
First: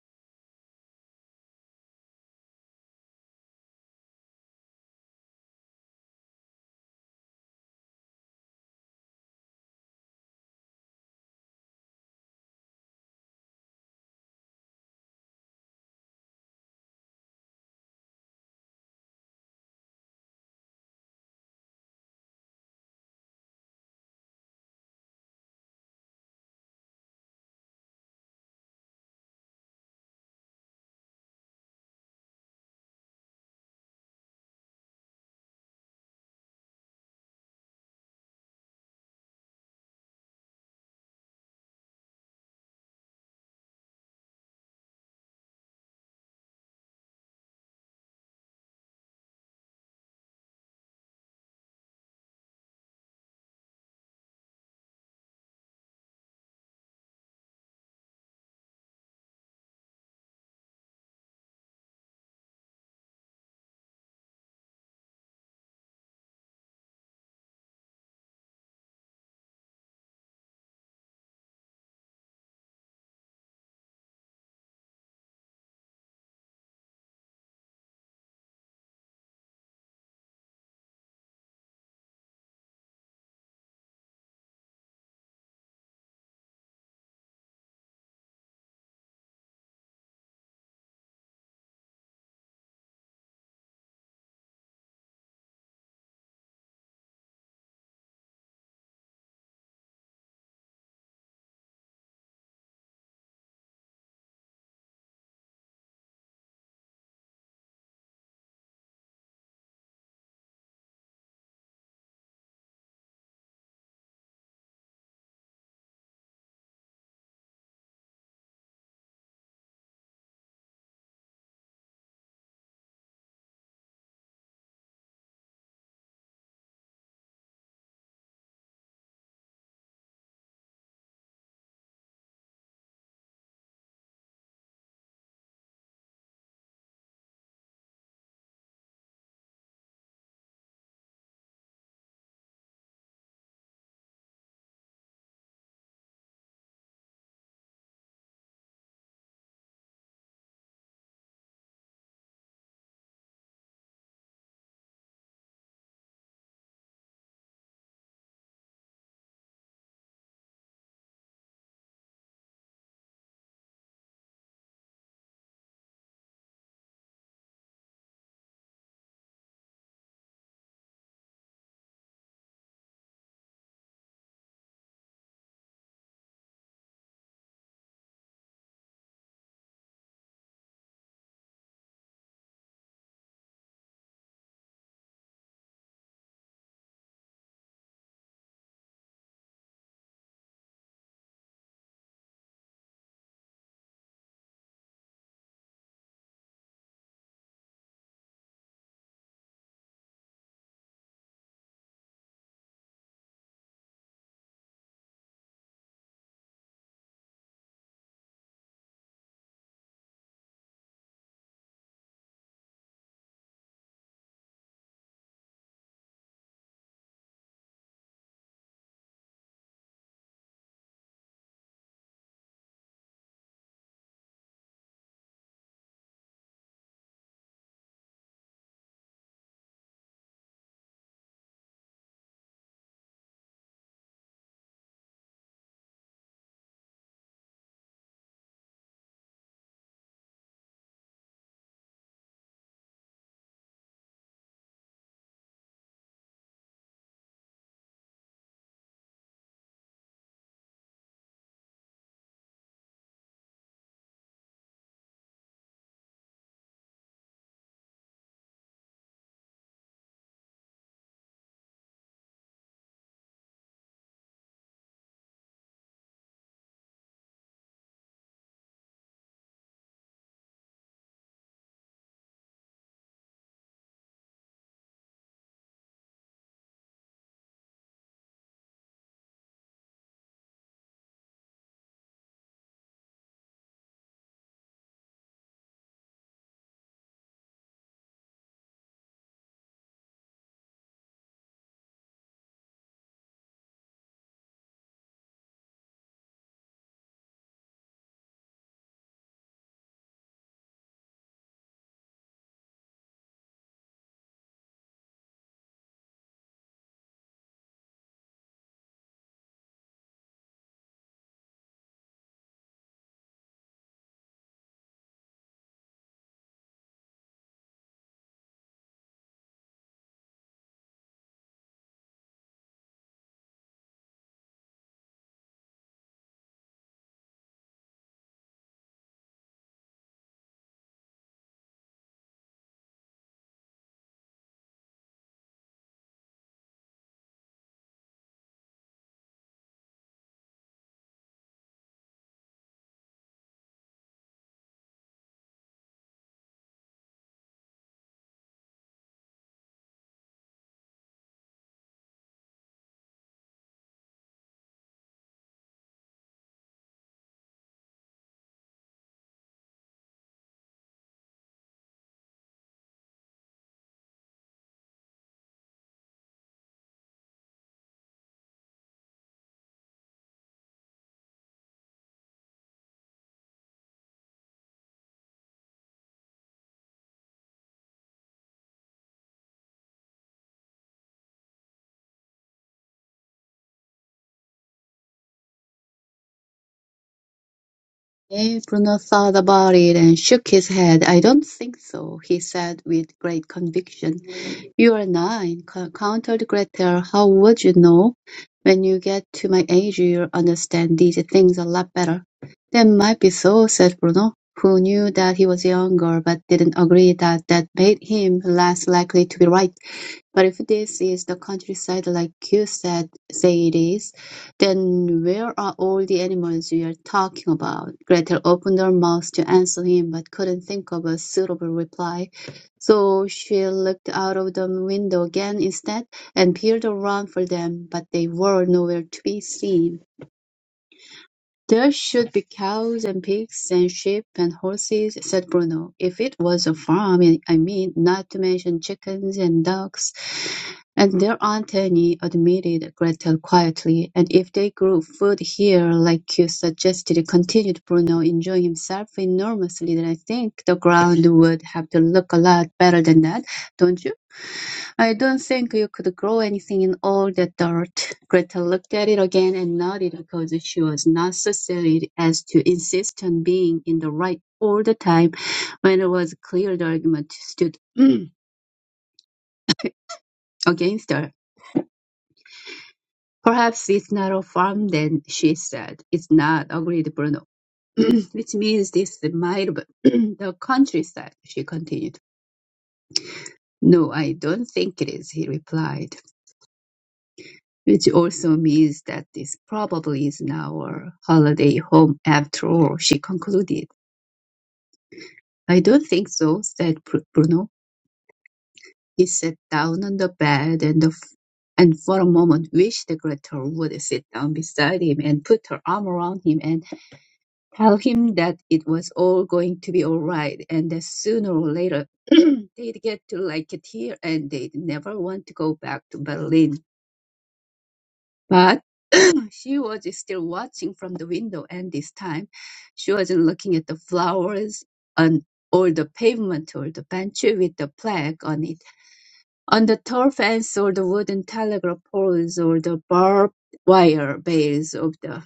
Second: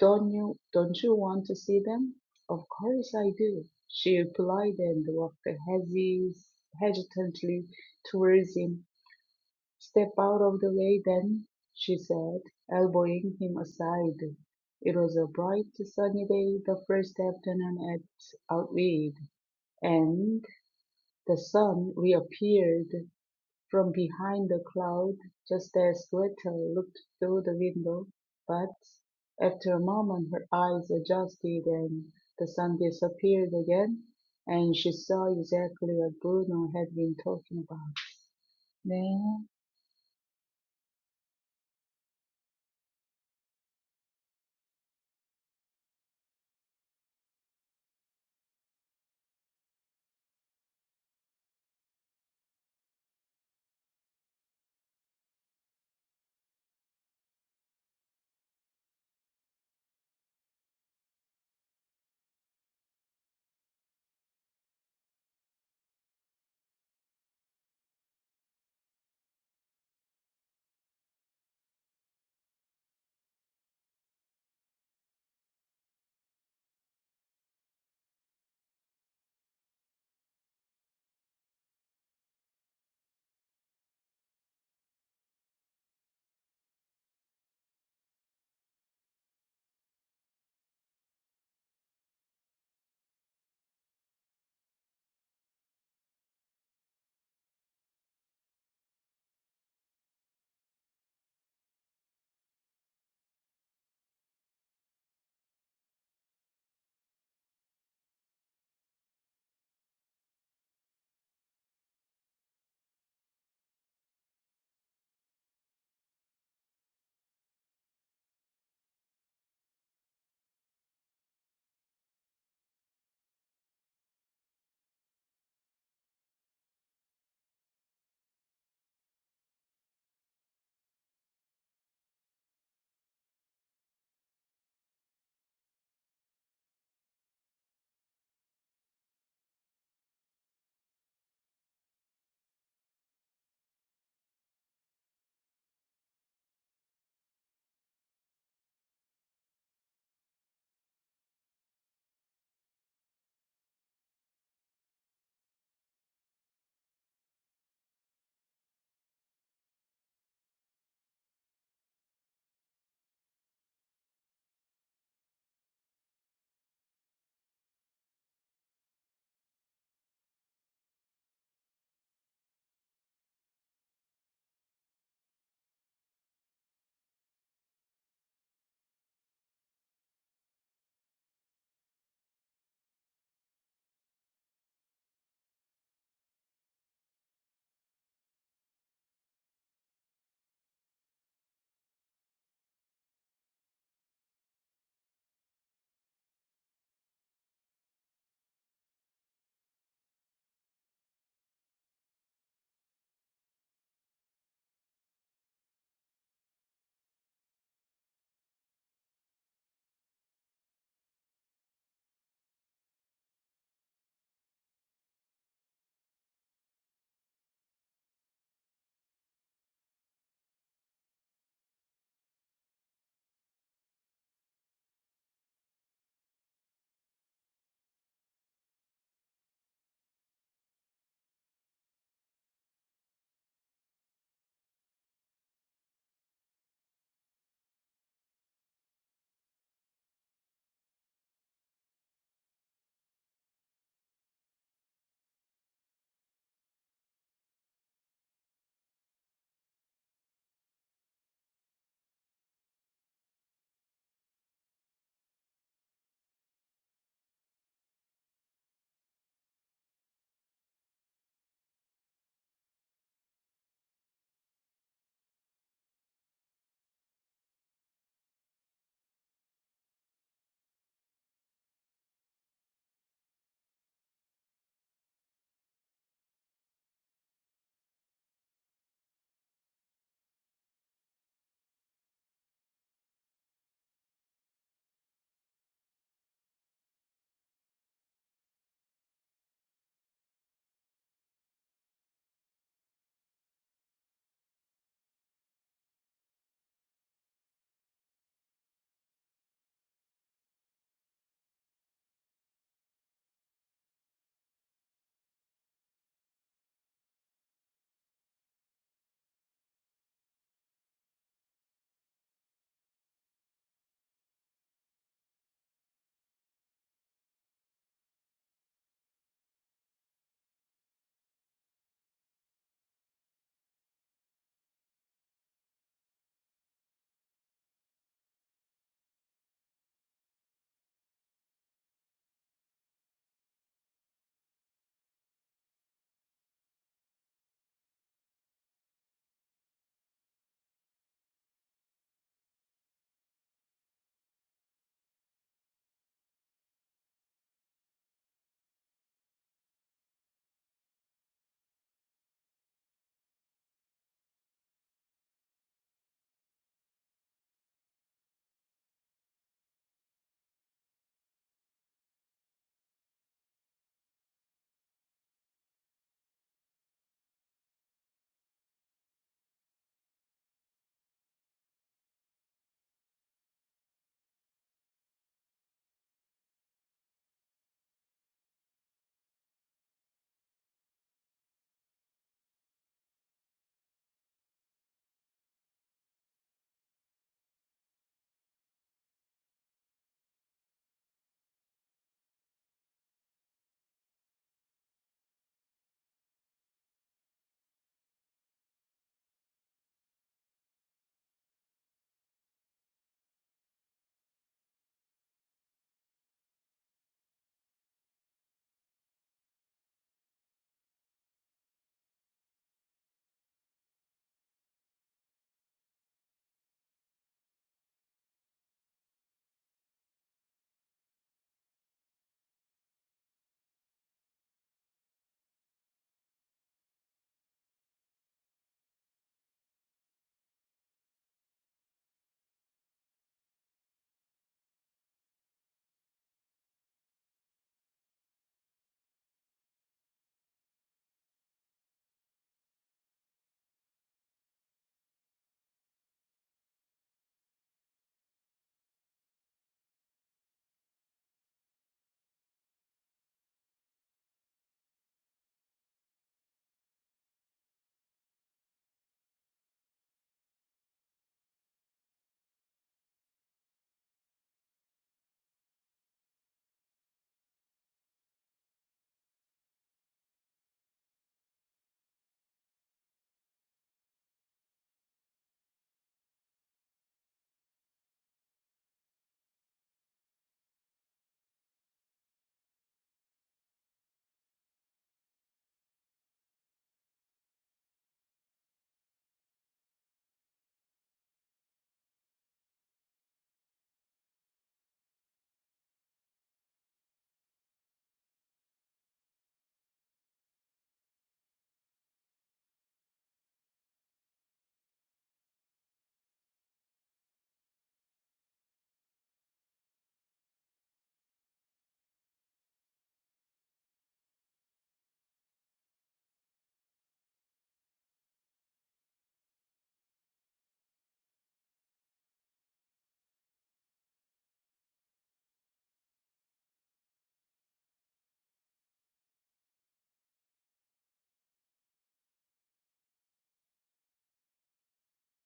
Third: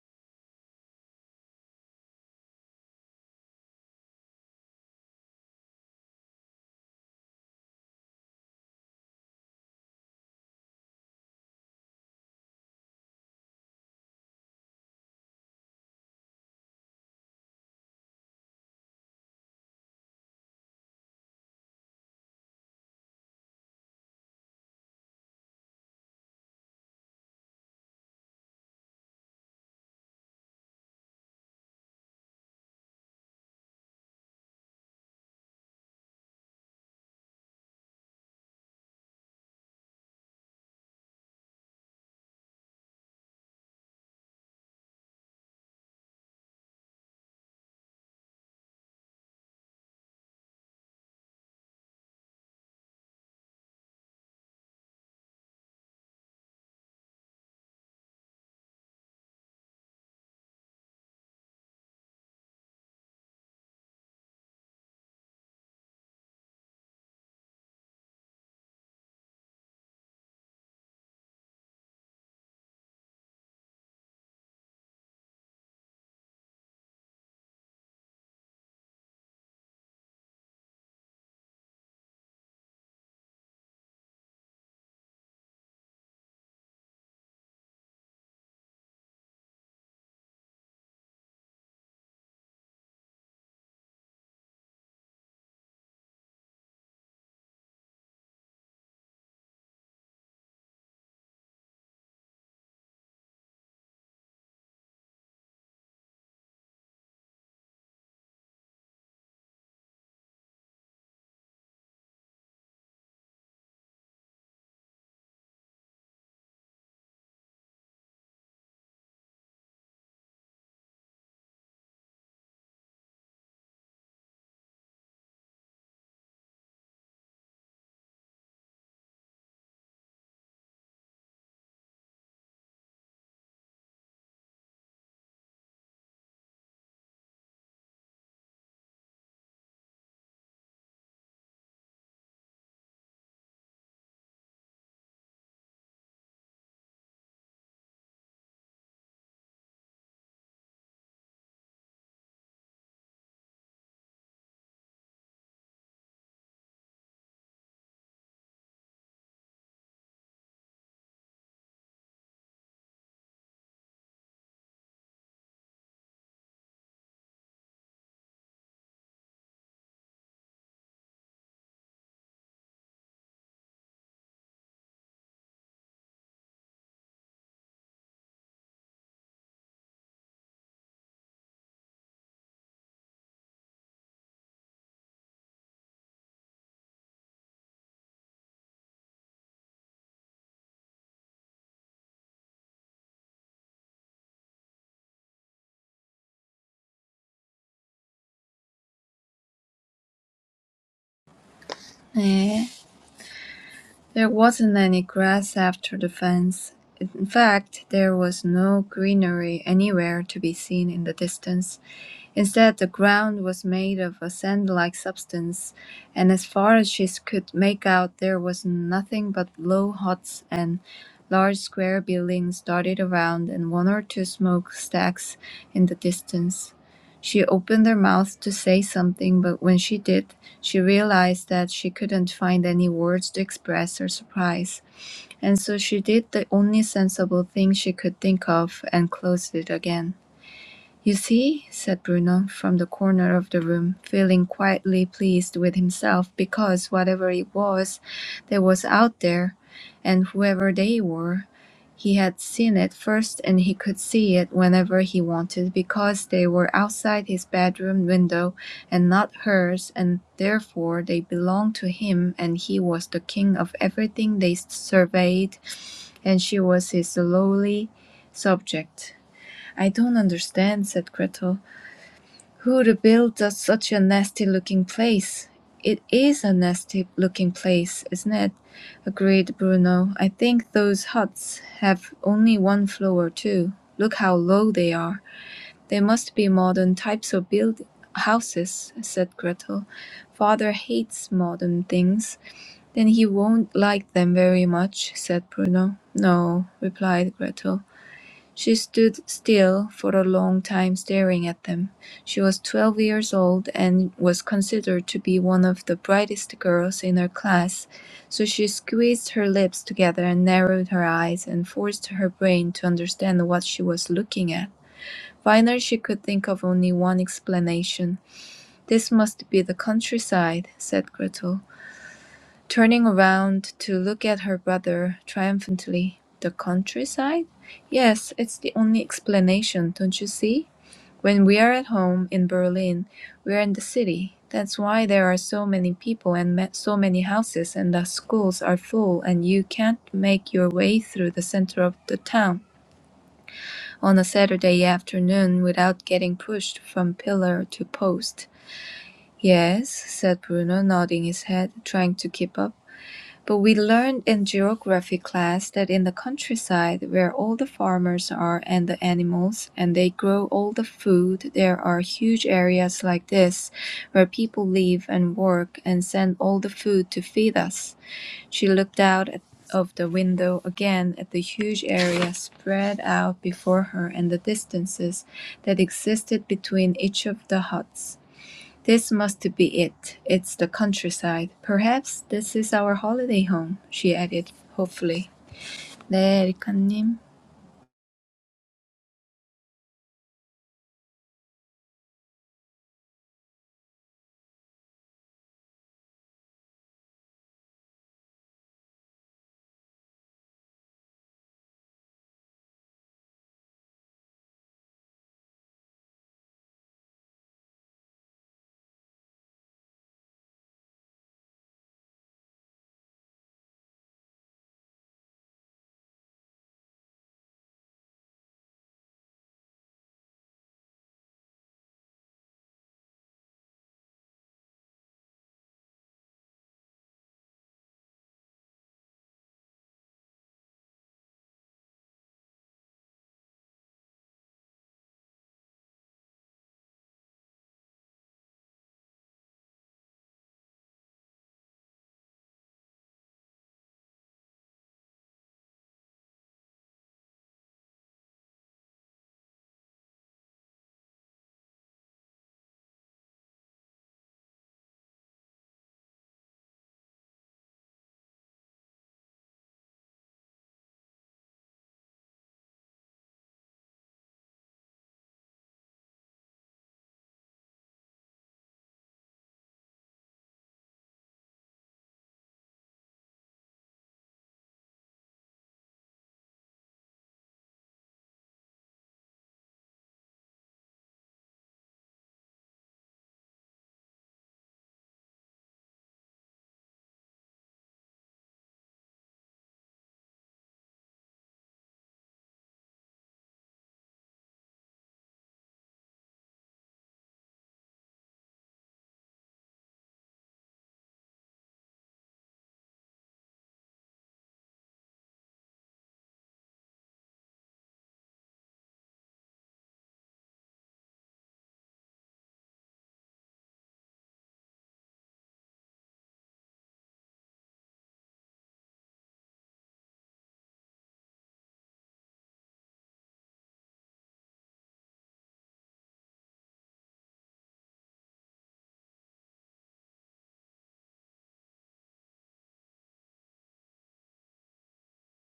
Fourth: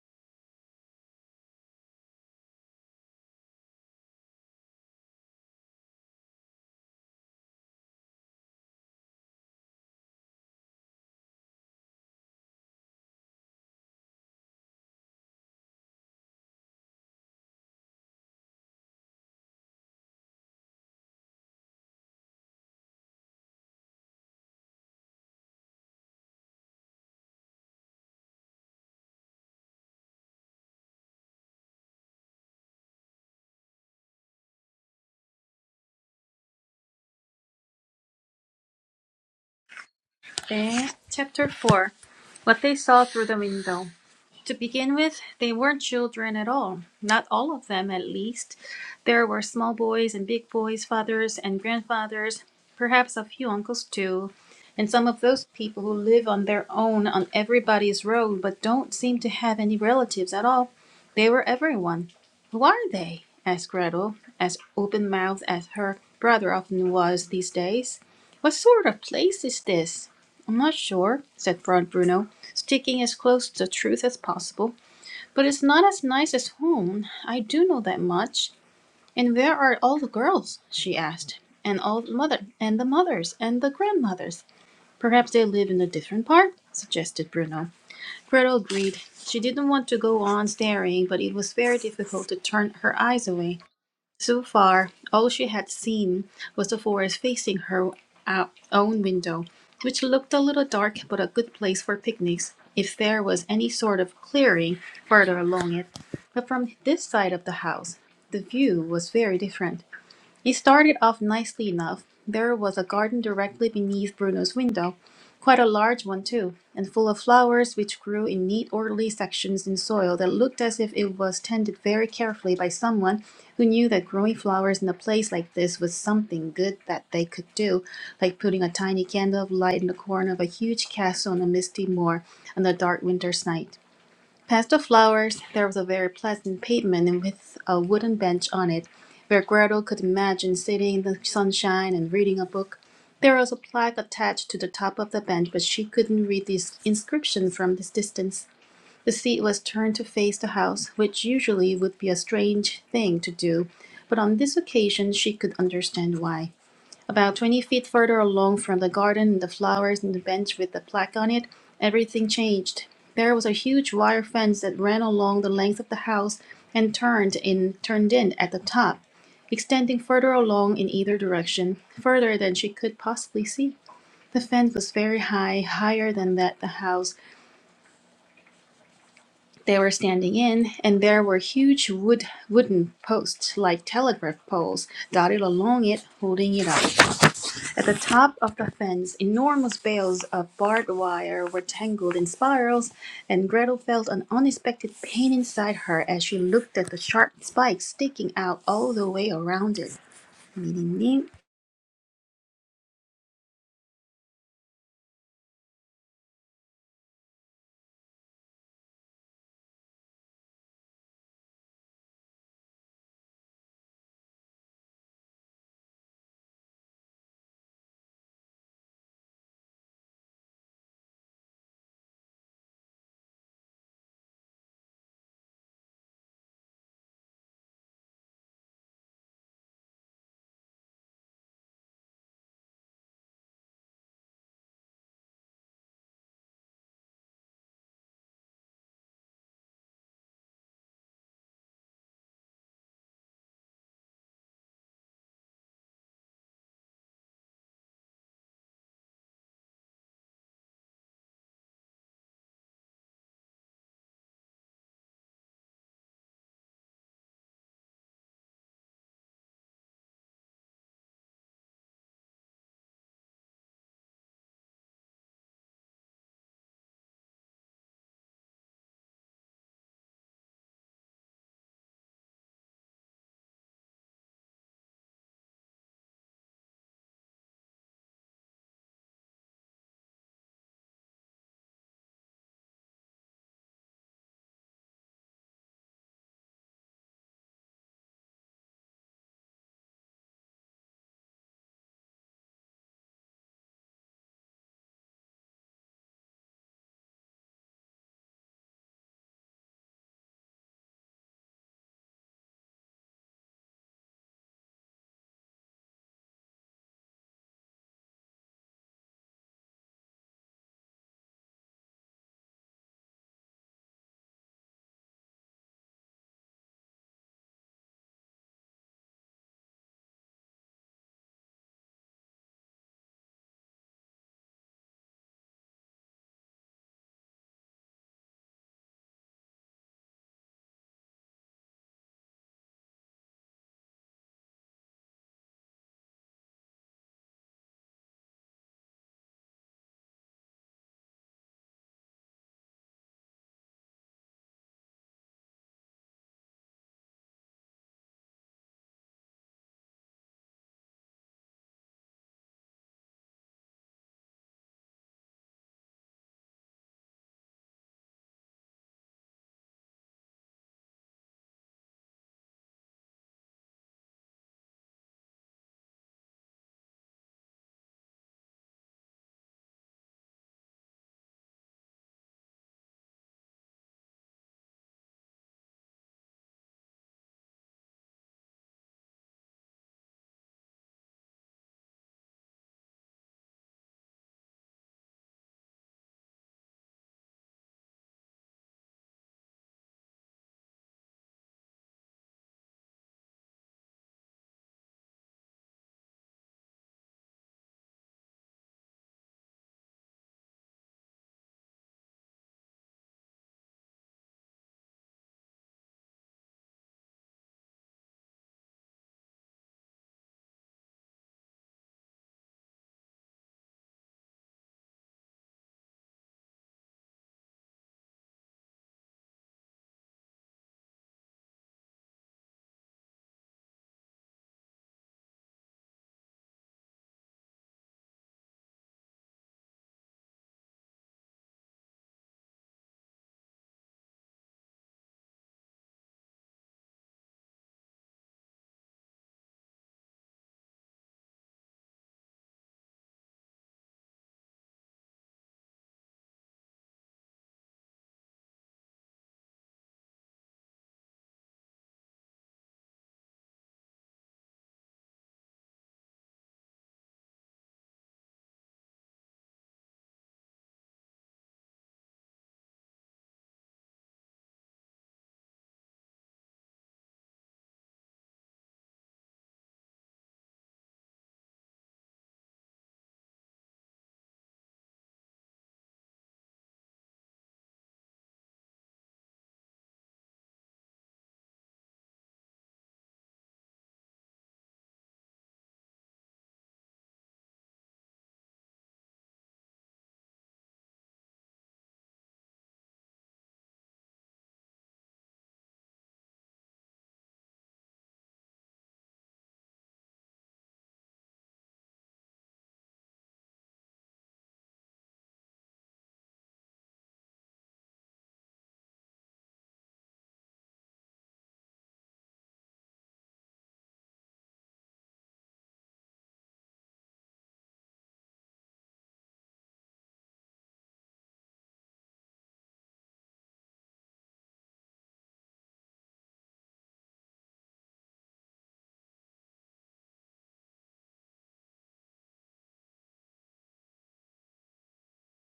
Speaker 4: don't you don't you want to see them? Of course I do, she replied, and walked hesi- hesitantly towards him. Step out of the way then, she said, elbowing him aside. It was a bright sunny day, the first afternoon at Outweed, and the sun reappeared from behind the cloud, just as Gretel looked through the window, but, after a moment, her eyes adjusted and the sun disappeared again, and she saw exactly what Bruno had been talking about. 네.
Speaker 1: 네, chapter 4. What they saw through the window. To begin with, they weren't children at all. Not all of them, at least. There were small boys and big boys, fathers and grandfathers, perhaps a few uncles too, and some of those people who live on their own on everybody's road but don't seem to have any relatives at all. They were everyone. Who are they? asked Gretel, as open mouthed as her brother often was these days. What sort of place is this? I'm not sure, said Broad Bruno, sticking as close to the truth as possible, but it's not as nice as home. I do know that much. And where are all the girls? she asked, and all the mother and the mothers and the grandmothers. Perhaps they live in a different part, suggested Bruno. Gretel agreed. She didn't want to go on staring, but it was very difficult to turn her eyes away. So far, all she had seen was the forest facing her uh, own window, which looked a little dark but a good place for picnics if there was any sort of clearing further along it. But from this side of the house, the view was very different. He started off nicely enough. There was a garden directly beneath Bruno's window, quite a large one too, and full of flowers which grew in neat orderly sections in soil that looked as if it was tended very carefully by someone who knew that growing flowers in a place like this was something good that they could do, like putting a tiny candle of light in the corner of a huge castle on a misty moor on a dark winter's night. Past the flowers, there was a very pleasant pavement and with a wooden bench on it, where Gretel could imagine sitting in the sunshine and reading a book. There was a plaque attached to the top of the bench, but she couldn't read the inscription from this distance. The seat was turned to face the house, which usually would be a strange thing to do, but on this occasion she could understand why. About 20 feet further along from the garden and the flowers and the bench with the plaque on it, everything changed. There was a huge wire fence that ran along the length of the house and turned in turned in at the top, extending further along in either direction, further than she could possibly see. The fence was very high, higher than that the house they were standing in, and there were huge wood wooden posts like telegraph poles dotted along it, holding it up. At the top of the fence, enormous bales of barbed wire were tangled in spirals, and Gretel felt an unexpected pain inside her as she looked at the sharp spikes sticking out all the way around it. 미니님,
Speaker 2: 네." There wasn't any grass after the fence. In fact, there was no greenery anywhere to be seen in the distance. Instead, the ground was made of a sand-like substance, and as far as she could make out there was nothing but low huts and large square buildings dotted around and one or two smokestacks in the distance. She opened her mouth to say something, but when she did, she realized that she couldn't find any words to express her surprise, and so she did the only sensible thing she could think of and closed it again. "You see," said Bruno, from the corner of the room, feeling quietly pleased with himself because, whatever it was that was out there, and whoever they were, he had seen it first and he could see it whenever he wanted because they were outside his bedroom window and not hers and therefore they belonged to him and he was the king of everything they surveyed and she was his lowly subject. "I don't understand," said Gretel. Who'd build a- such a nasty-looking place? It is a nasty-looking place, isn't it? agreed Bruno. I think those huts have only one floor, too. Look how low they are. They must be modern types of build houses, said Gretel. Father hates modern things. Then he won't like them very much, said Bruno. No, replied Gretel. She stood still for a long time staring at them. She was twelve years old and was considered to be one of the brightest girls in her class, so she squeezed her lips together and narrowed her eyes and forced her brain to understand what she was looking at. Finally, she could think of only one explanation. This must be the countryside, said Gretel. Turning around to look at her brother triumphantly. The countryside? Yes, it's the only explanation, don't you see? When we are at home in Berlin, we are in the city. That's why there are so many people and so many houses, and the schools are full, and you can't make your way through the center of the town on a Saturday afternoon without getting pushed from pillar to post. Yes, said Bruno, nodding his head, trying to keep up. But we learned in geography class that in the countryside where all the farmers are and the animals and they grow all the food, there are huge areas like this where people live and work and send all the food to feed us. She looked out at, of the window again at the huge area spread out before her and the distances that existed between each of the huts. "This must be it, it's the countryside. Perhaps this is our holiday home," she added hopefully. "네, 에리카님."
Speaker 3: Eh, Bruno thought about it and shook his head. I don't think so, he said with great conviction. You are nine, co- countered Gretel. How would you know? When you get to my age, you'll understand these things a lot better. That might be so, said Bruno, who knew that he was younger but didn't agree that that made him less likely to be right. But if this is the countryside like you said, say it is, then where are all the animals you are talking about? Gretel opened her mouth to answer him, but couldn't think of a suitable reply. So she looked out of the window again instead, and peered around for them, but they were nowhere to be seen. "There should be cows and pigs and sheep and horses," said Bruno. "If it was a farm, I I mean, not to mention chickens and ducks." "And there aren't any," admitted Gretel quietly. "And if they grew food here, like you suggested," continued Bruno, enjoying himself enormously, "then I think the ground would have to look a lot better than that, don't you? I don't think you could grow anything in all that dirt. Greta looked at it again and nodded because she was not so silly as to insist on being in the right all the time when it was clear the argument stood against her. Perhaps it's not a farm then, she said. It's not, agreed Bruno. Which means this might be the countryside, she continued. No, I don't think it is, he replied. Which also means that this probably is now our holiday home after all, she concluded. I don't think so, said Br- Bruno. He sat down on the bed and, the f- and for a moment wished the Gretel would sit down beside him and put her arm around him and tell him that it was all going to be all right and that sooner or later they'd get to like it here and they'd never want to go back to Berlin. But She was still watching from the window, and this time she wasn't looking at the flowers on or the pavement or the bench with the plaque on it, on the tall fence or the wooden telegraph poles or the barbed wire bales of the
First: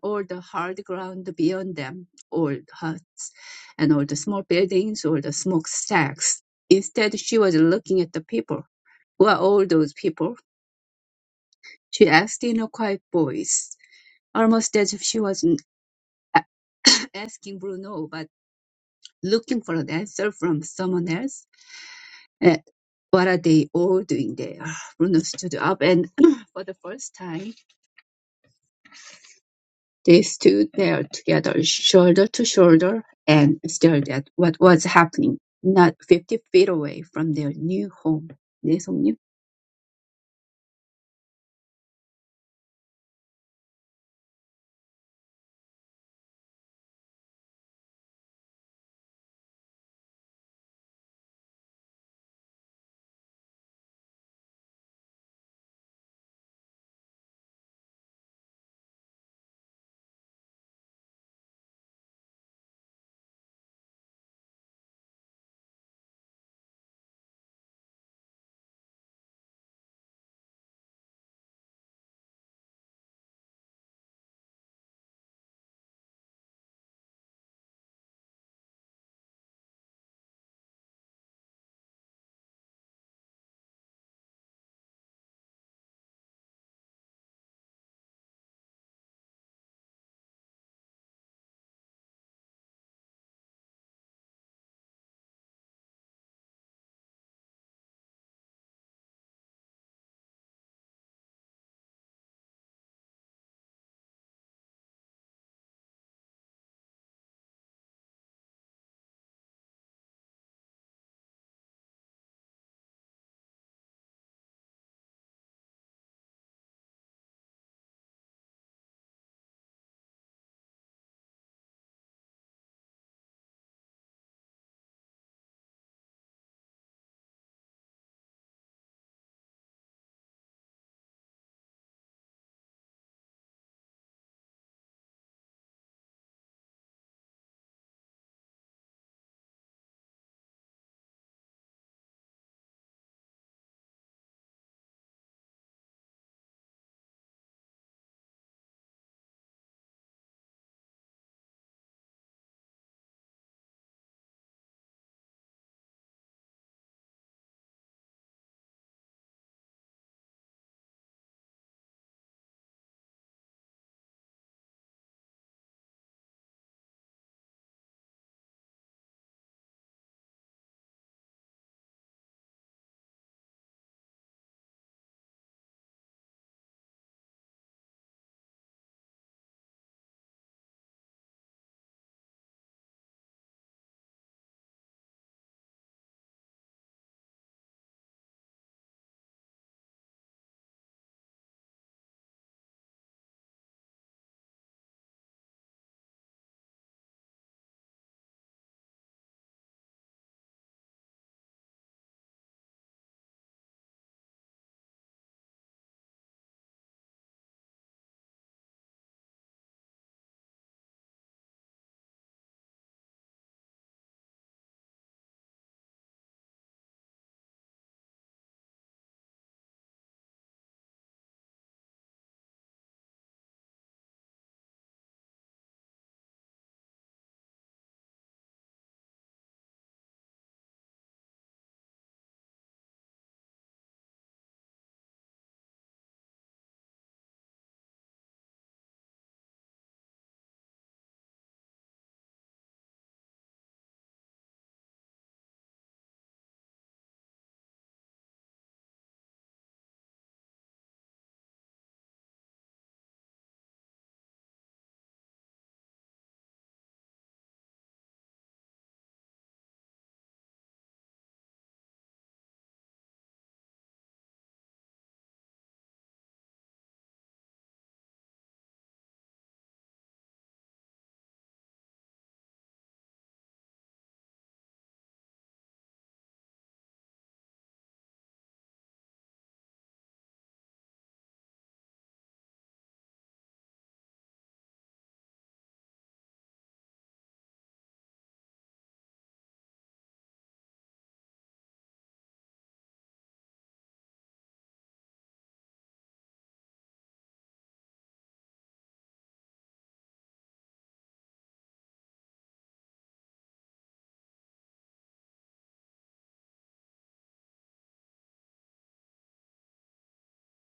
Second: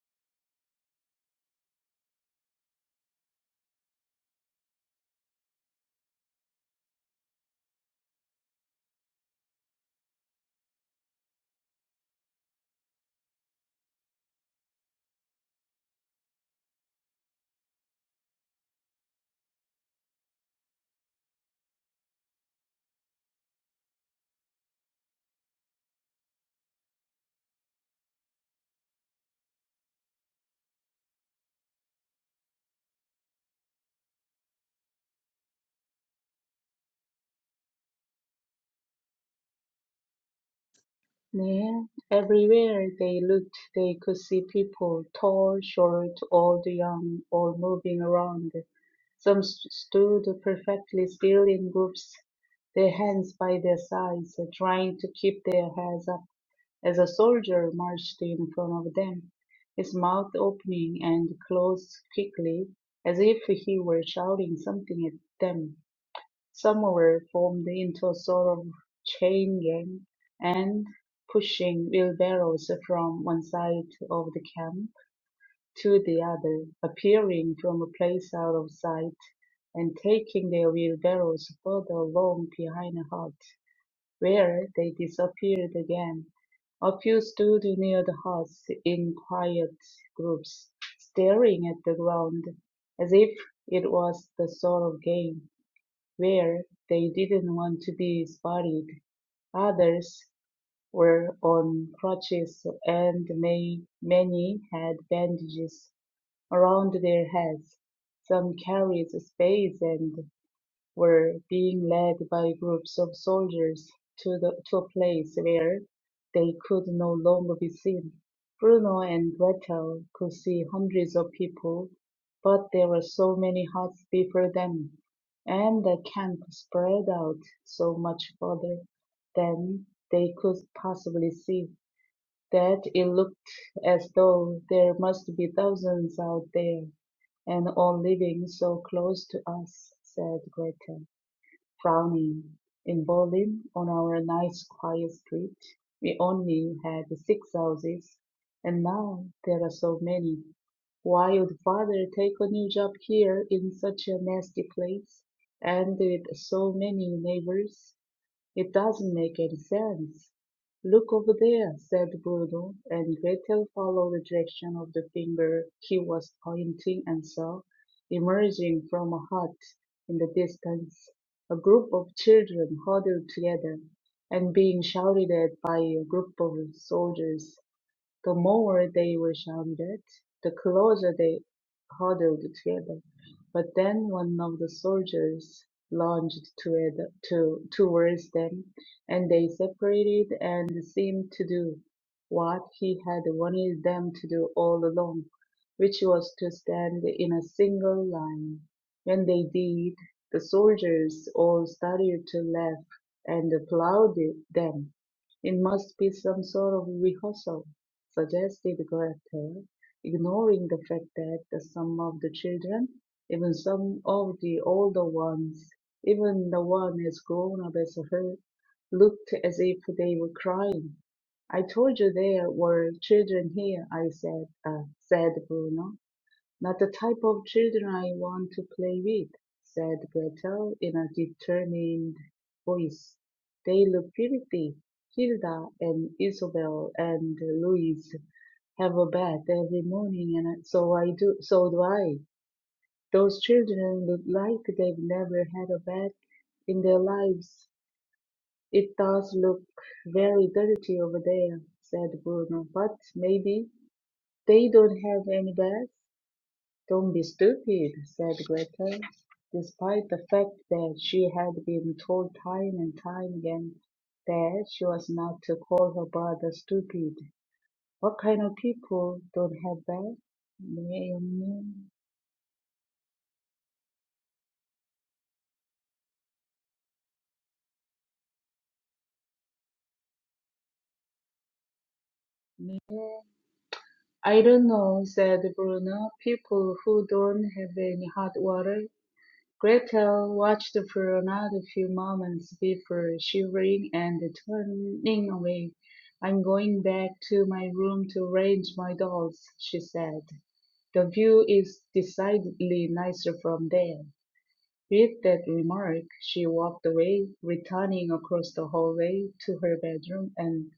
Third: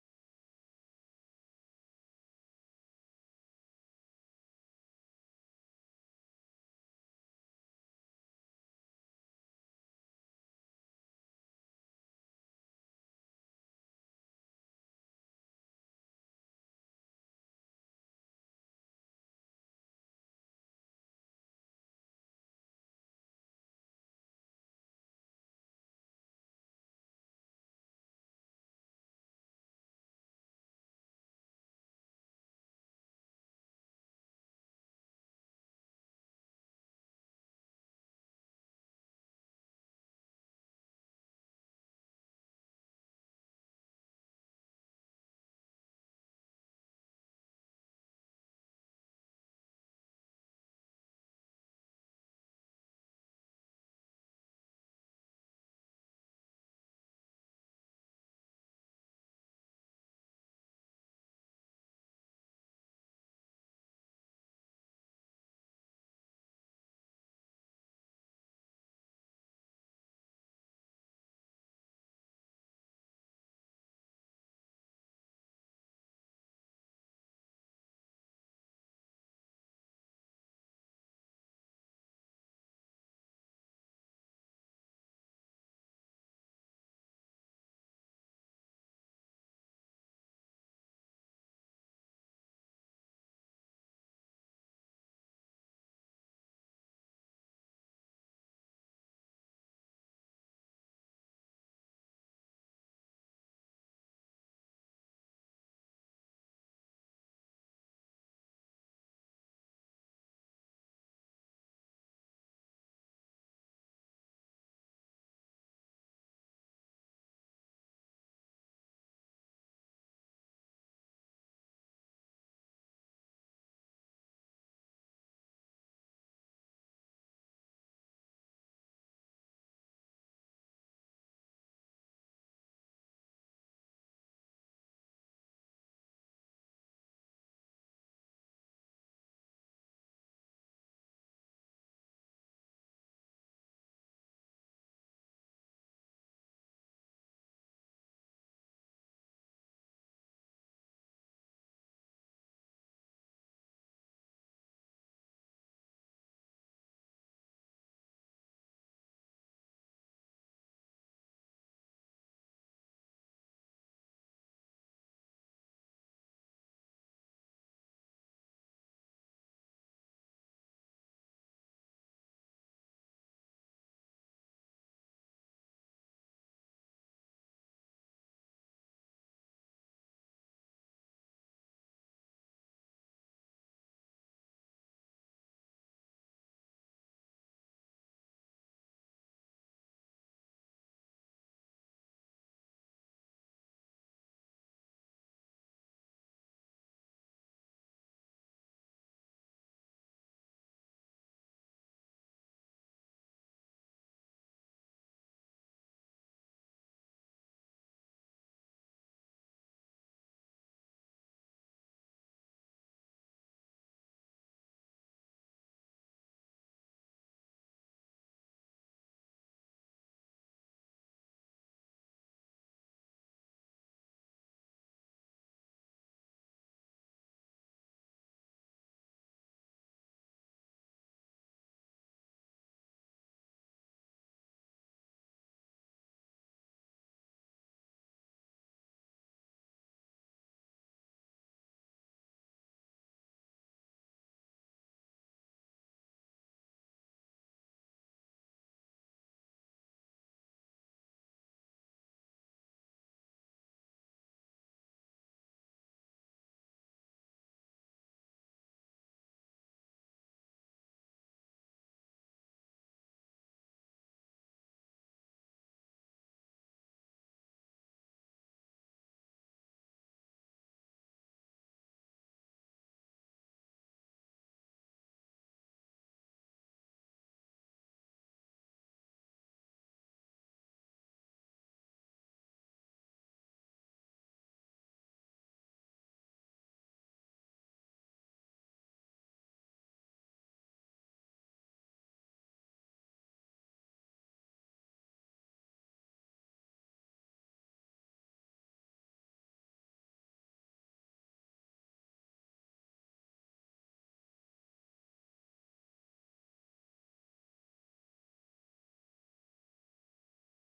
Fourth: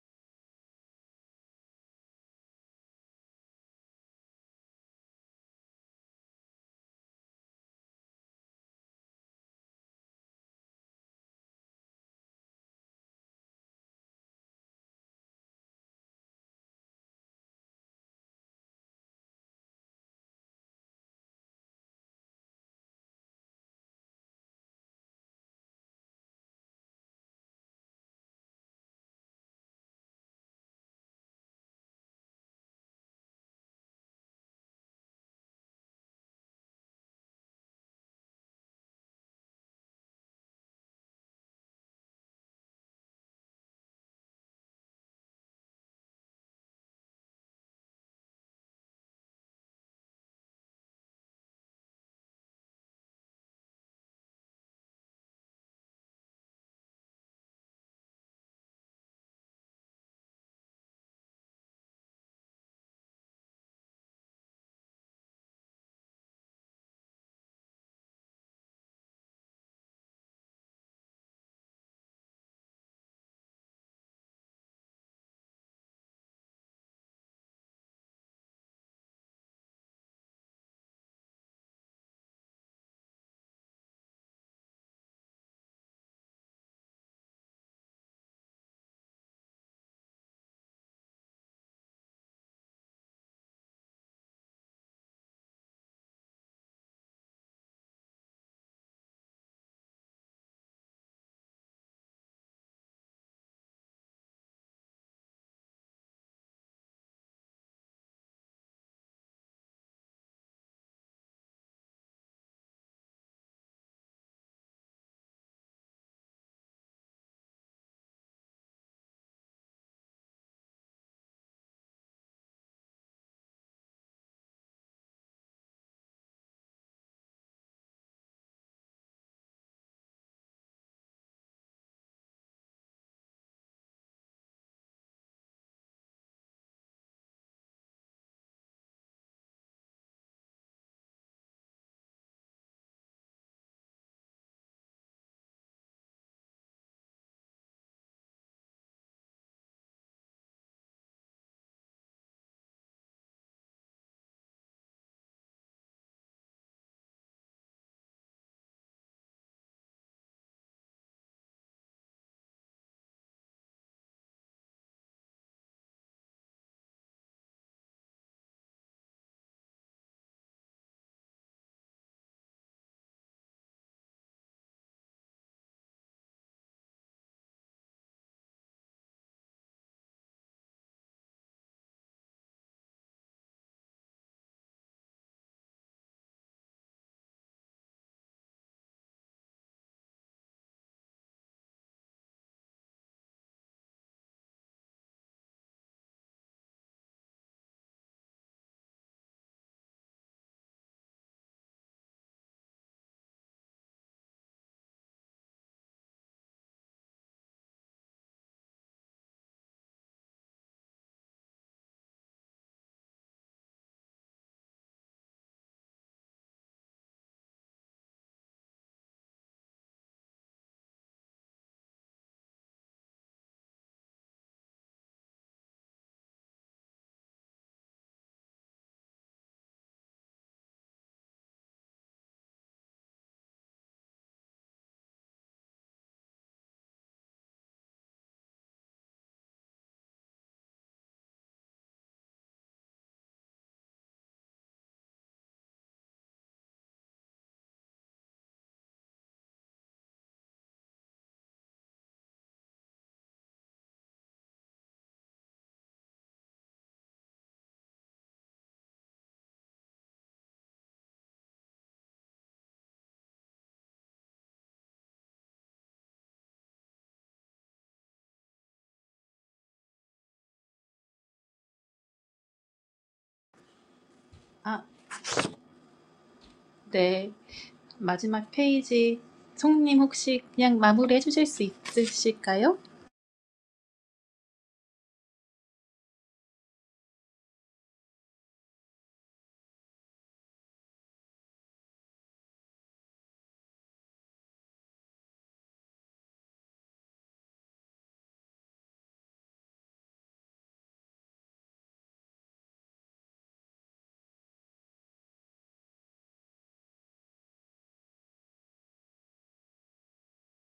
Speaker 3: or the hard ground beyond them, or huts and or the small buildings or the smokestacks. Instead, she was looking at the people. Who are all those people? she asked in a quiet voice, almost as if she was a- asking Bruno, but looking for an answer from someone else. Uh, what are they all doing there? Bruno stood up, and for the first time, they stood there together, shoulder to shoulder, and stared at what was happening not 50 feet away from their new home. 네, 성님.
Speaker 4: Yeah, everywhere they looked, they could see people, tall, short, old, young, all moving around. Some s- stood perfectly still in groups, their hands by their sides, trying to keep their heads up as a soldier marched in front of them, his mouth opening and closed quickly, as if he were shouting something at them. Some formed into a sort of chain gang and pushing wheelbarrows from one side of the camp to the other, appearing from a place out of sight and taking their wheelbarrows further along behind a hut, where they disappeared again. A few stood near the huts in quiet groups, staring at the ground as if it was the sort of game where they didn't want to be spotted. Others were on crutches and may, many had bandages around their heads. Some carried spades and were being led by groups of soldiers to, the, to a place where they could no longer be seen. Bruno and Gretel could see hundreds of people, but there were so many huts before them, and the camp spread out so much further than they could possibly see that it looked as though there must be thousands out there and all living so close to us, said Gretel frowning. In Berlin, on our nice quiet street, we only had six houses, and now there are so many. Why would father take a new job here in such a nasty place and with so many neighbors? It doesn't make any sense. Look over there, said Bruno, and Gretel followed the direction of the finger he was pointing and saw, emerging from a hut in the distance, a group of children huddled together and being shouted at by a group of soldiers. The more they resounded, the closer they huddled together. But then one of the soldiers lunged toward, to, towards them, and they separated and seemed to do what he had wanted them to do all along, which was to stand in a single line. When they did, the soldiers all started to laugh and applauded them. It must be some sort of rehearsal suggested Goethe, ignoring the fact that some of the children, even some of the older ones, even the one as grown up as her, looked as if they were crying. I told you there were children here, I said, uh, said Bruno. "Not the type of children I want to play with," said Gretel in a determined voice. "They look filthy. Hilda and Isobel and Louise have a bath every morning and so I do so do I. Those children look like they've never had a bath in their lives. It does look very dirty over there," said Bruno, "but maybe they don't have any bath. "Don't be stupid," said Gretel, despite the fact that she had been told time and time again that she was not to call her brother stupid. "What kind of people don't have that?" Naomi
Speaker 1: 아, 네. 마지막 페이지. 송님 혹시 그냥 마무리해 주실 수 있으실까요?
Speaker 4: I don't know, said Bruno. People who don't have any hot water Gretel watched for another few moments before shivering and turning away. "I'm going back to my room to arrange my dolls," she said. "The view is decidedly nicer from there." With that remark, she walked away, returning across the hallway to her bedroom and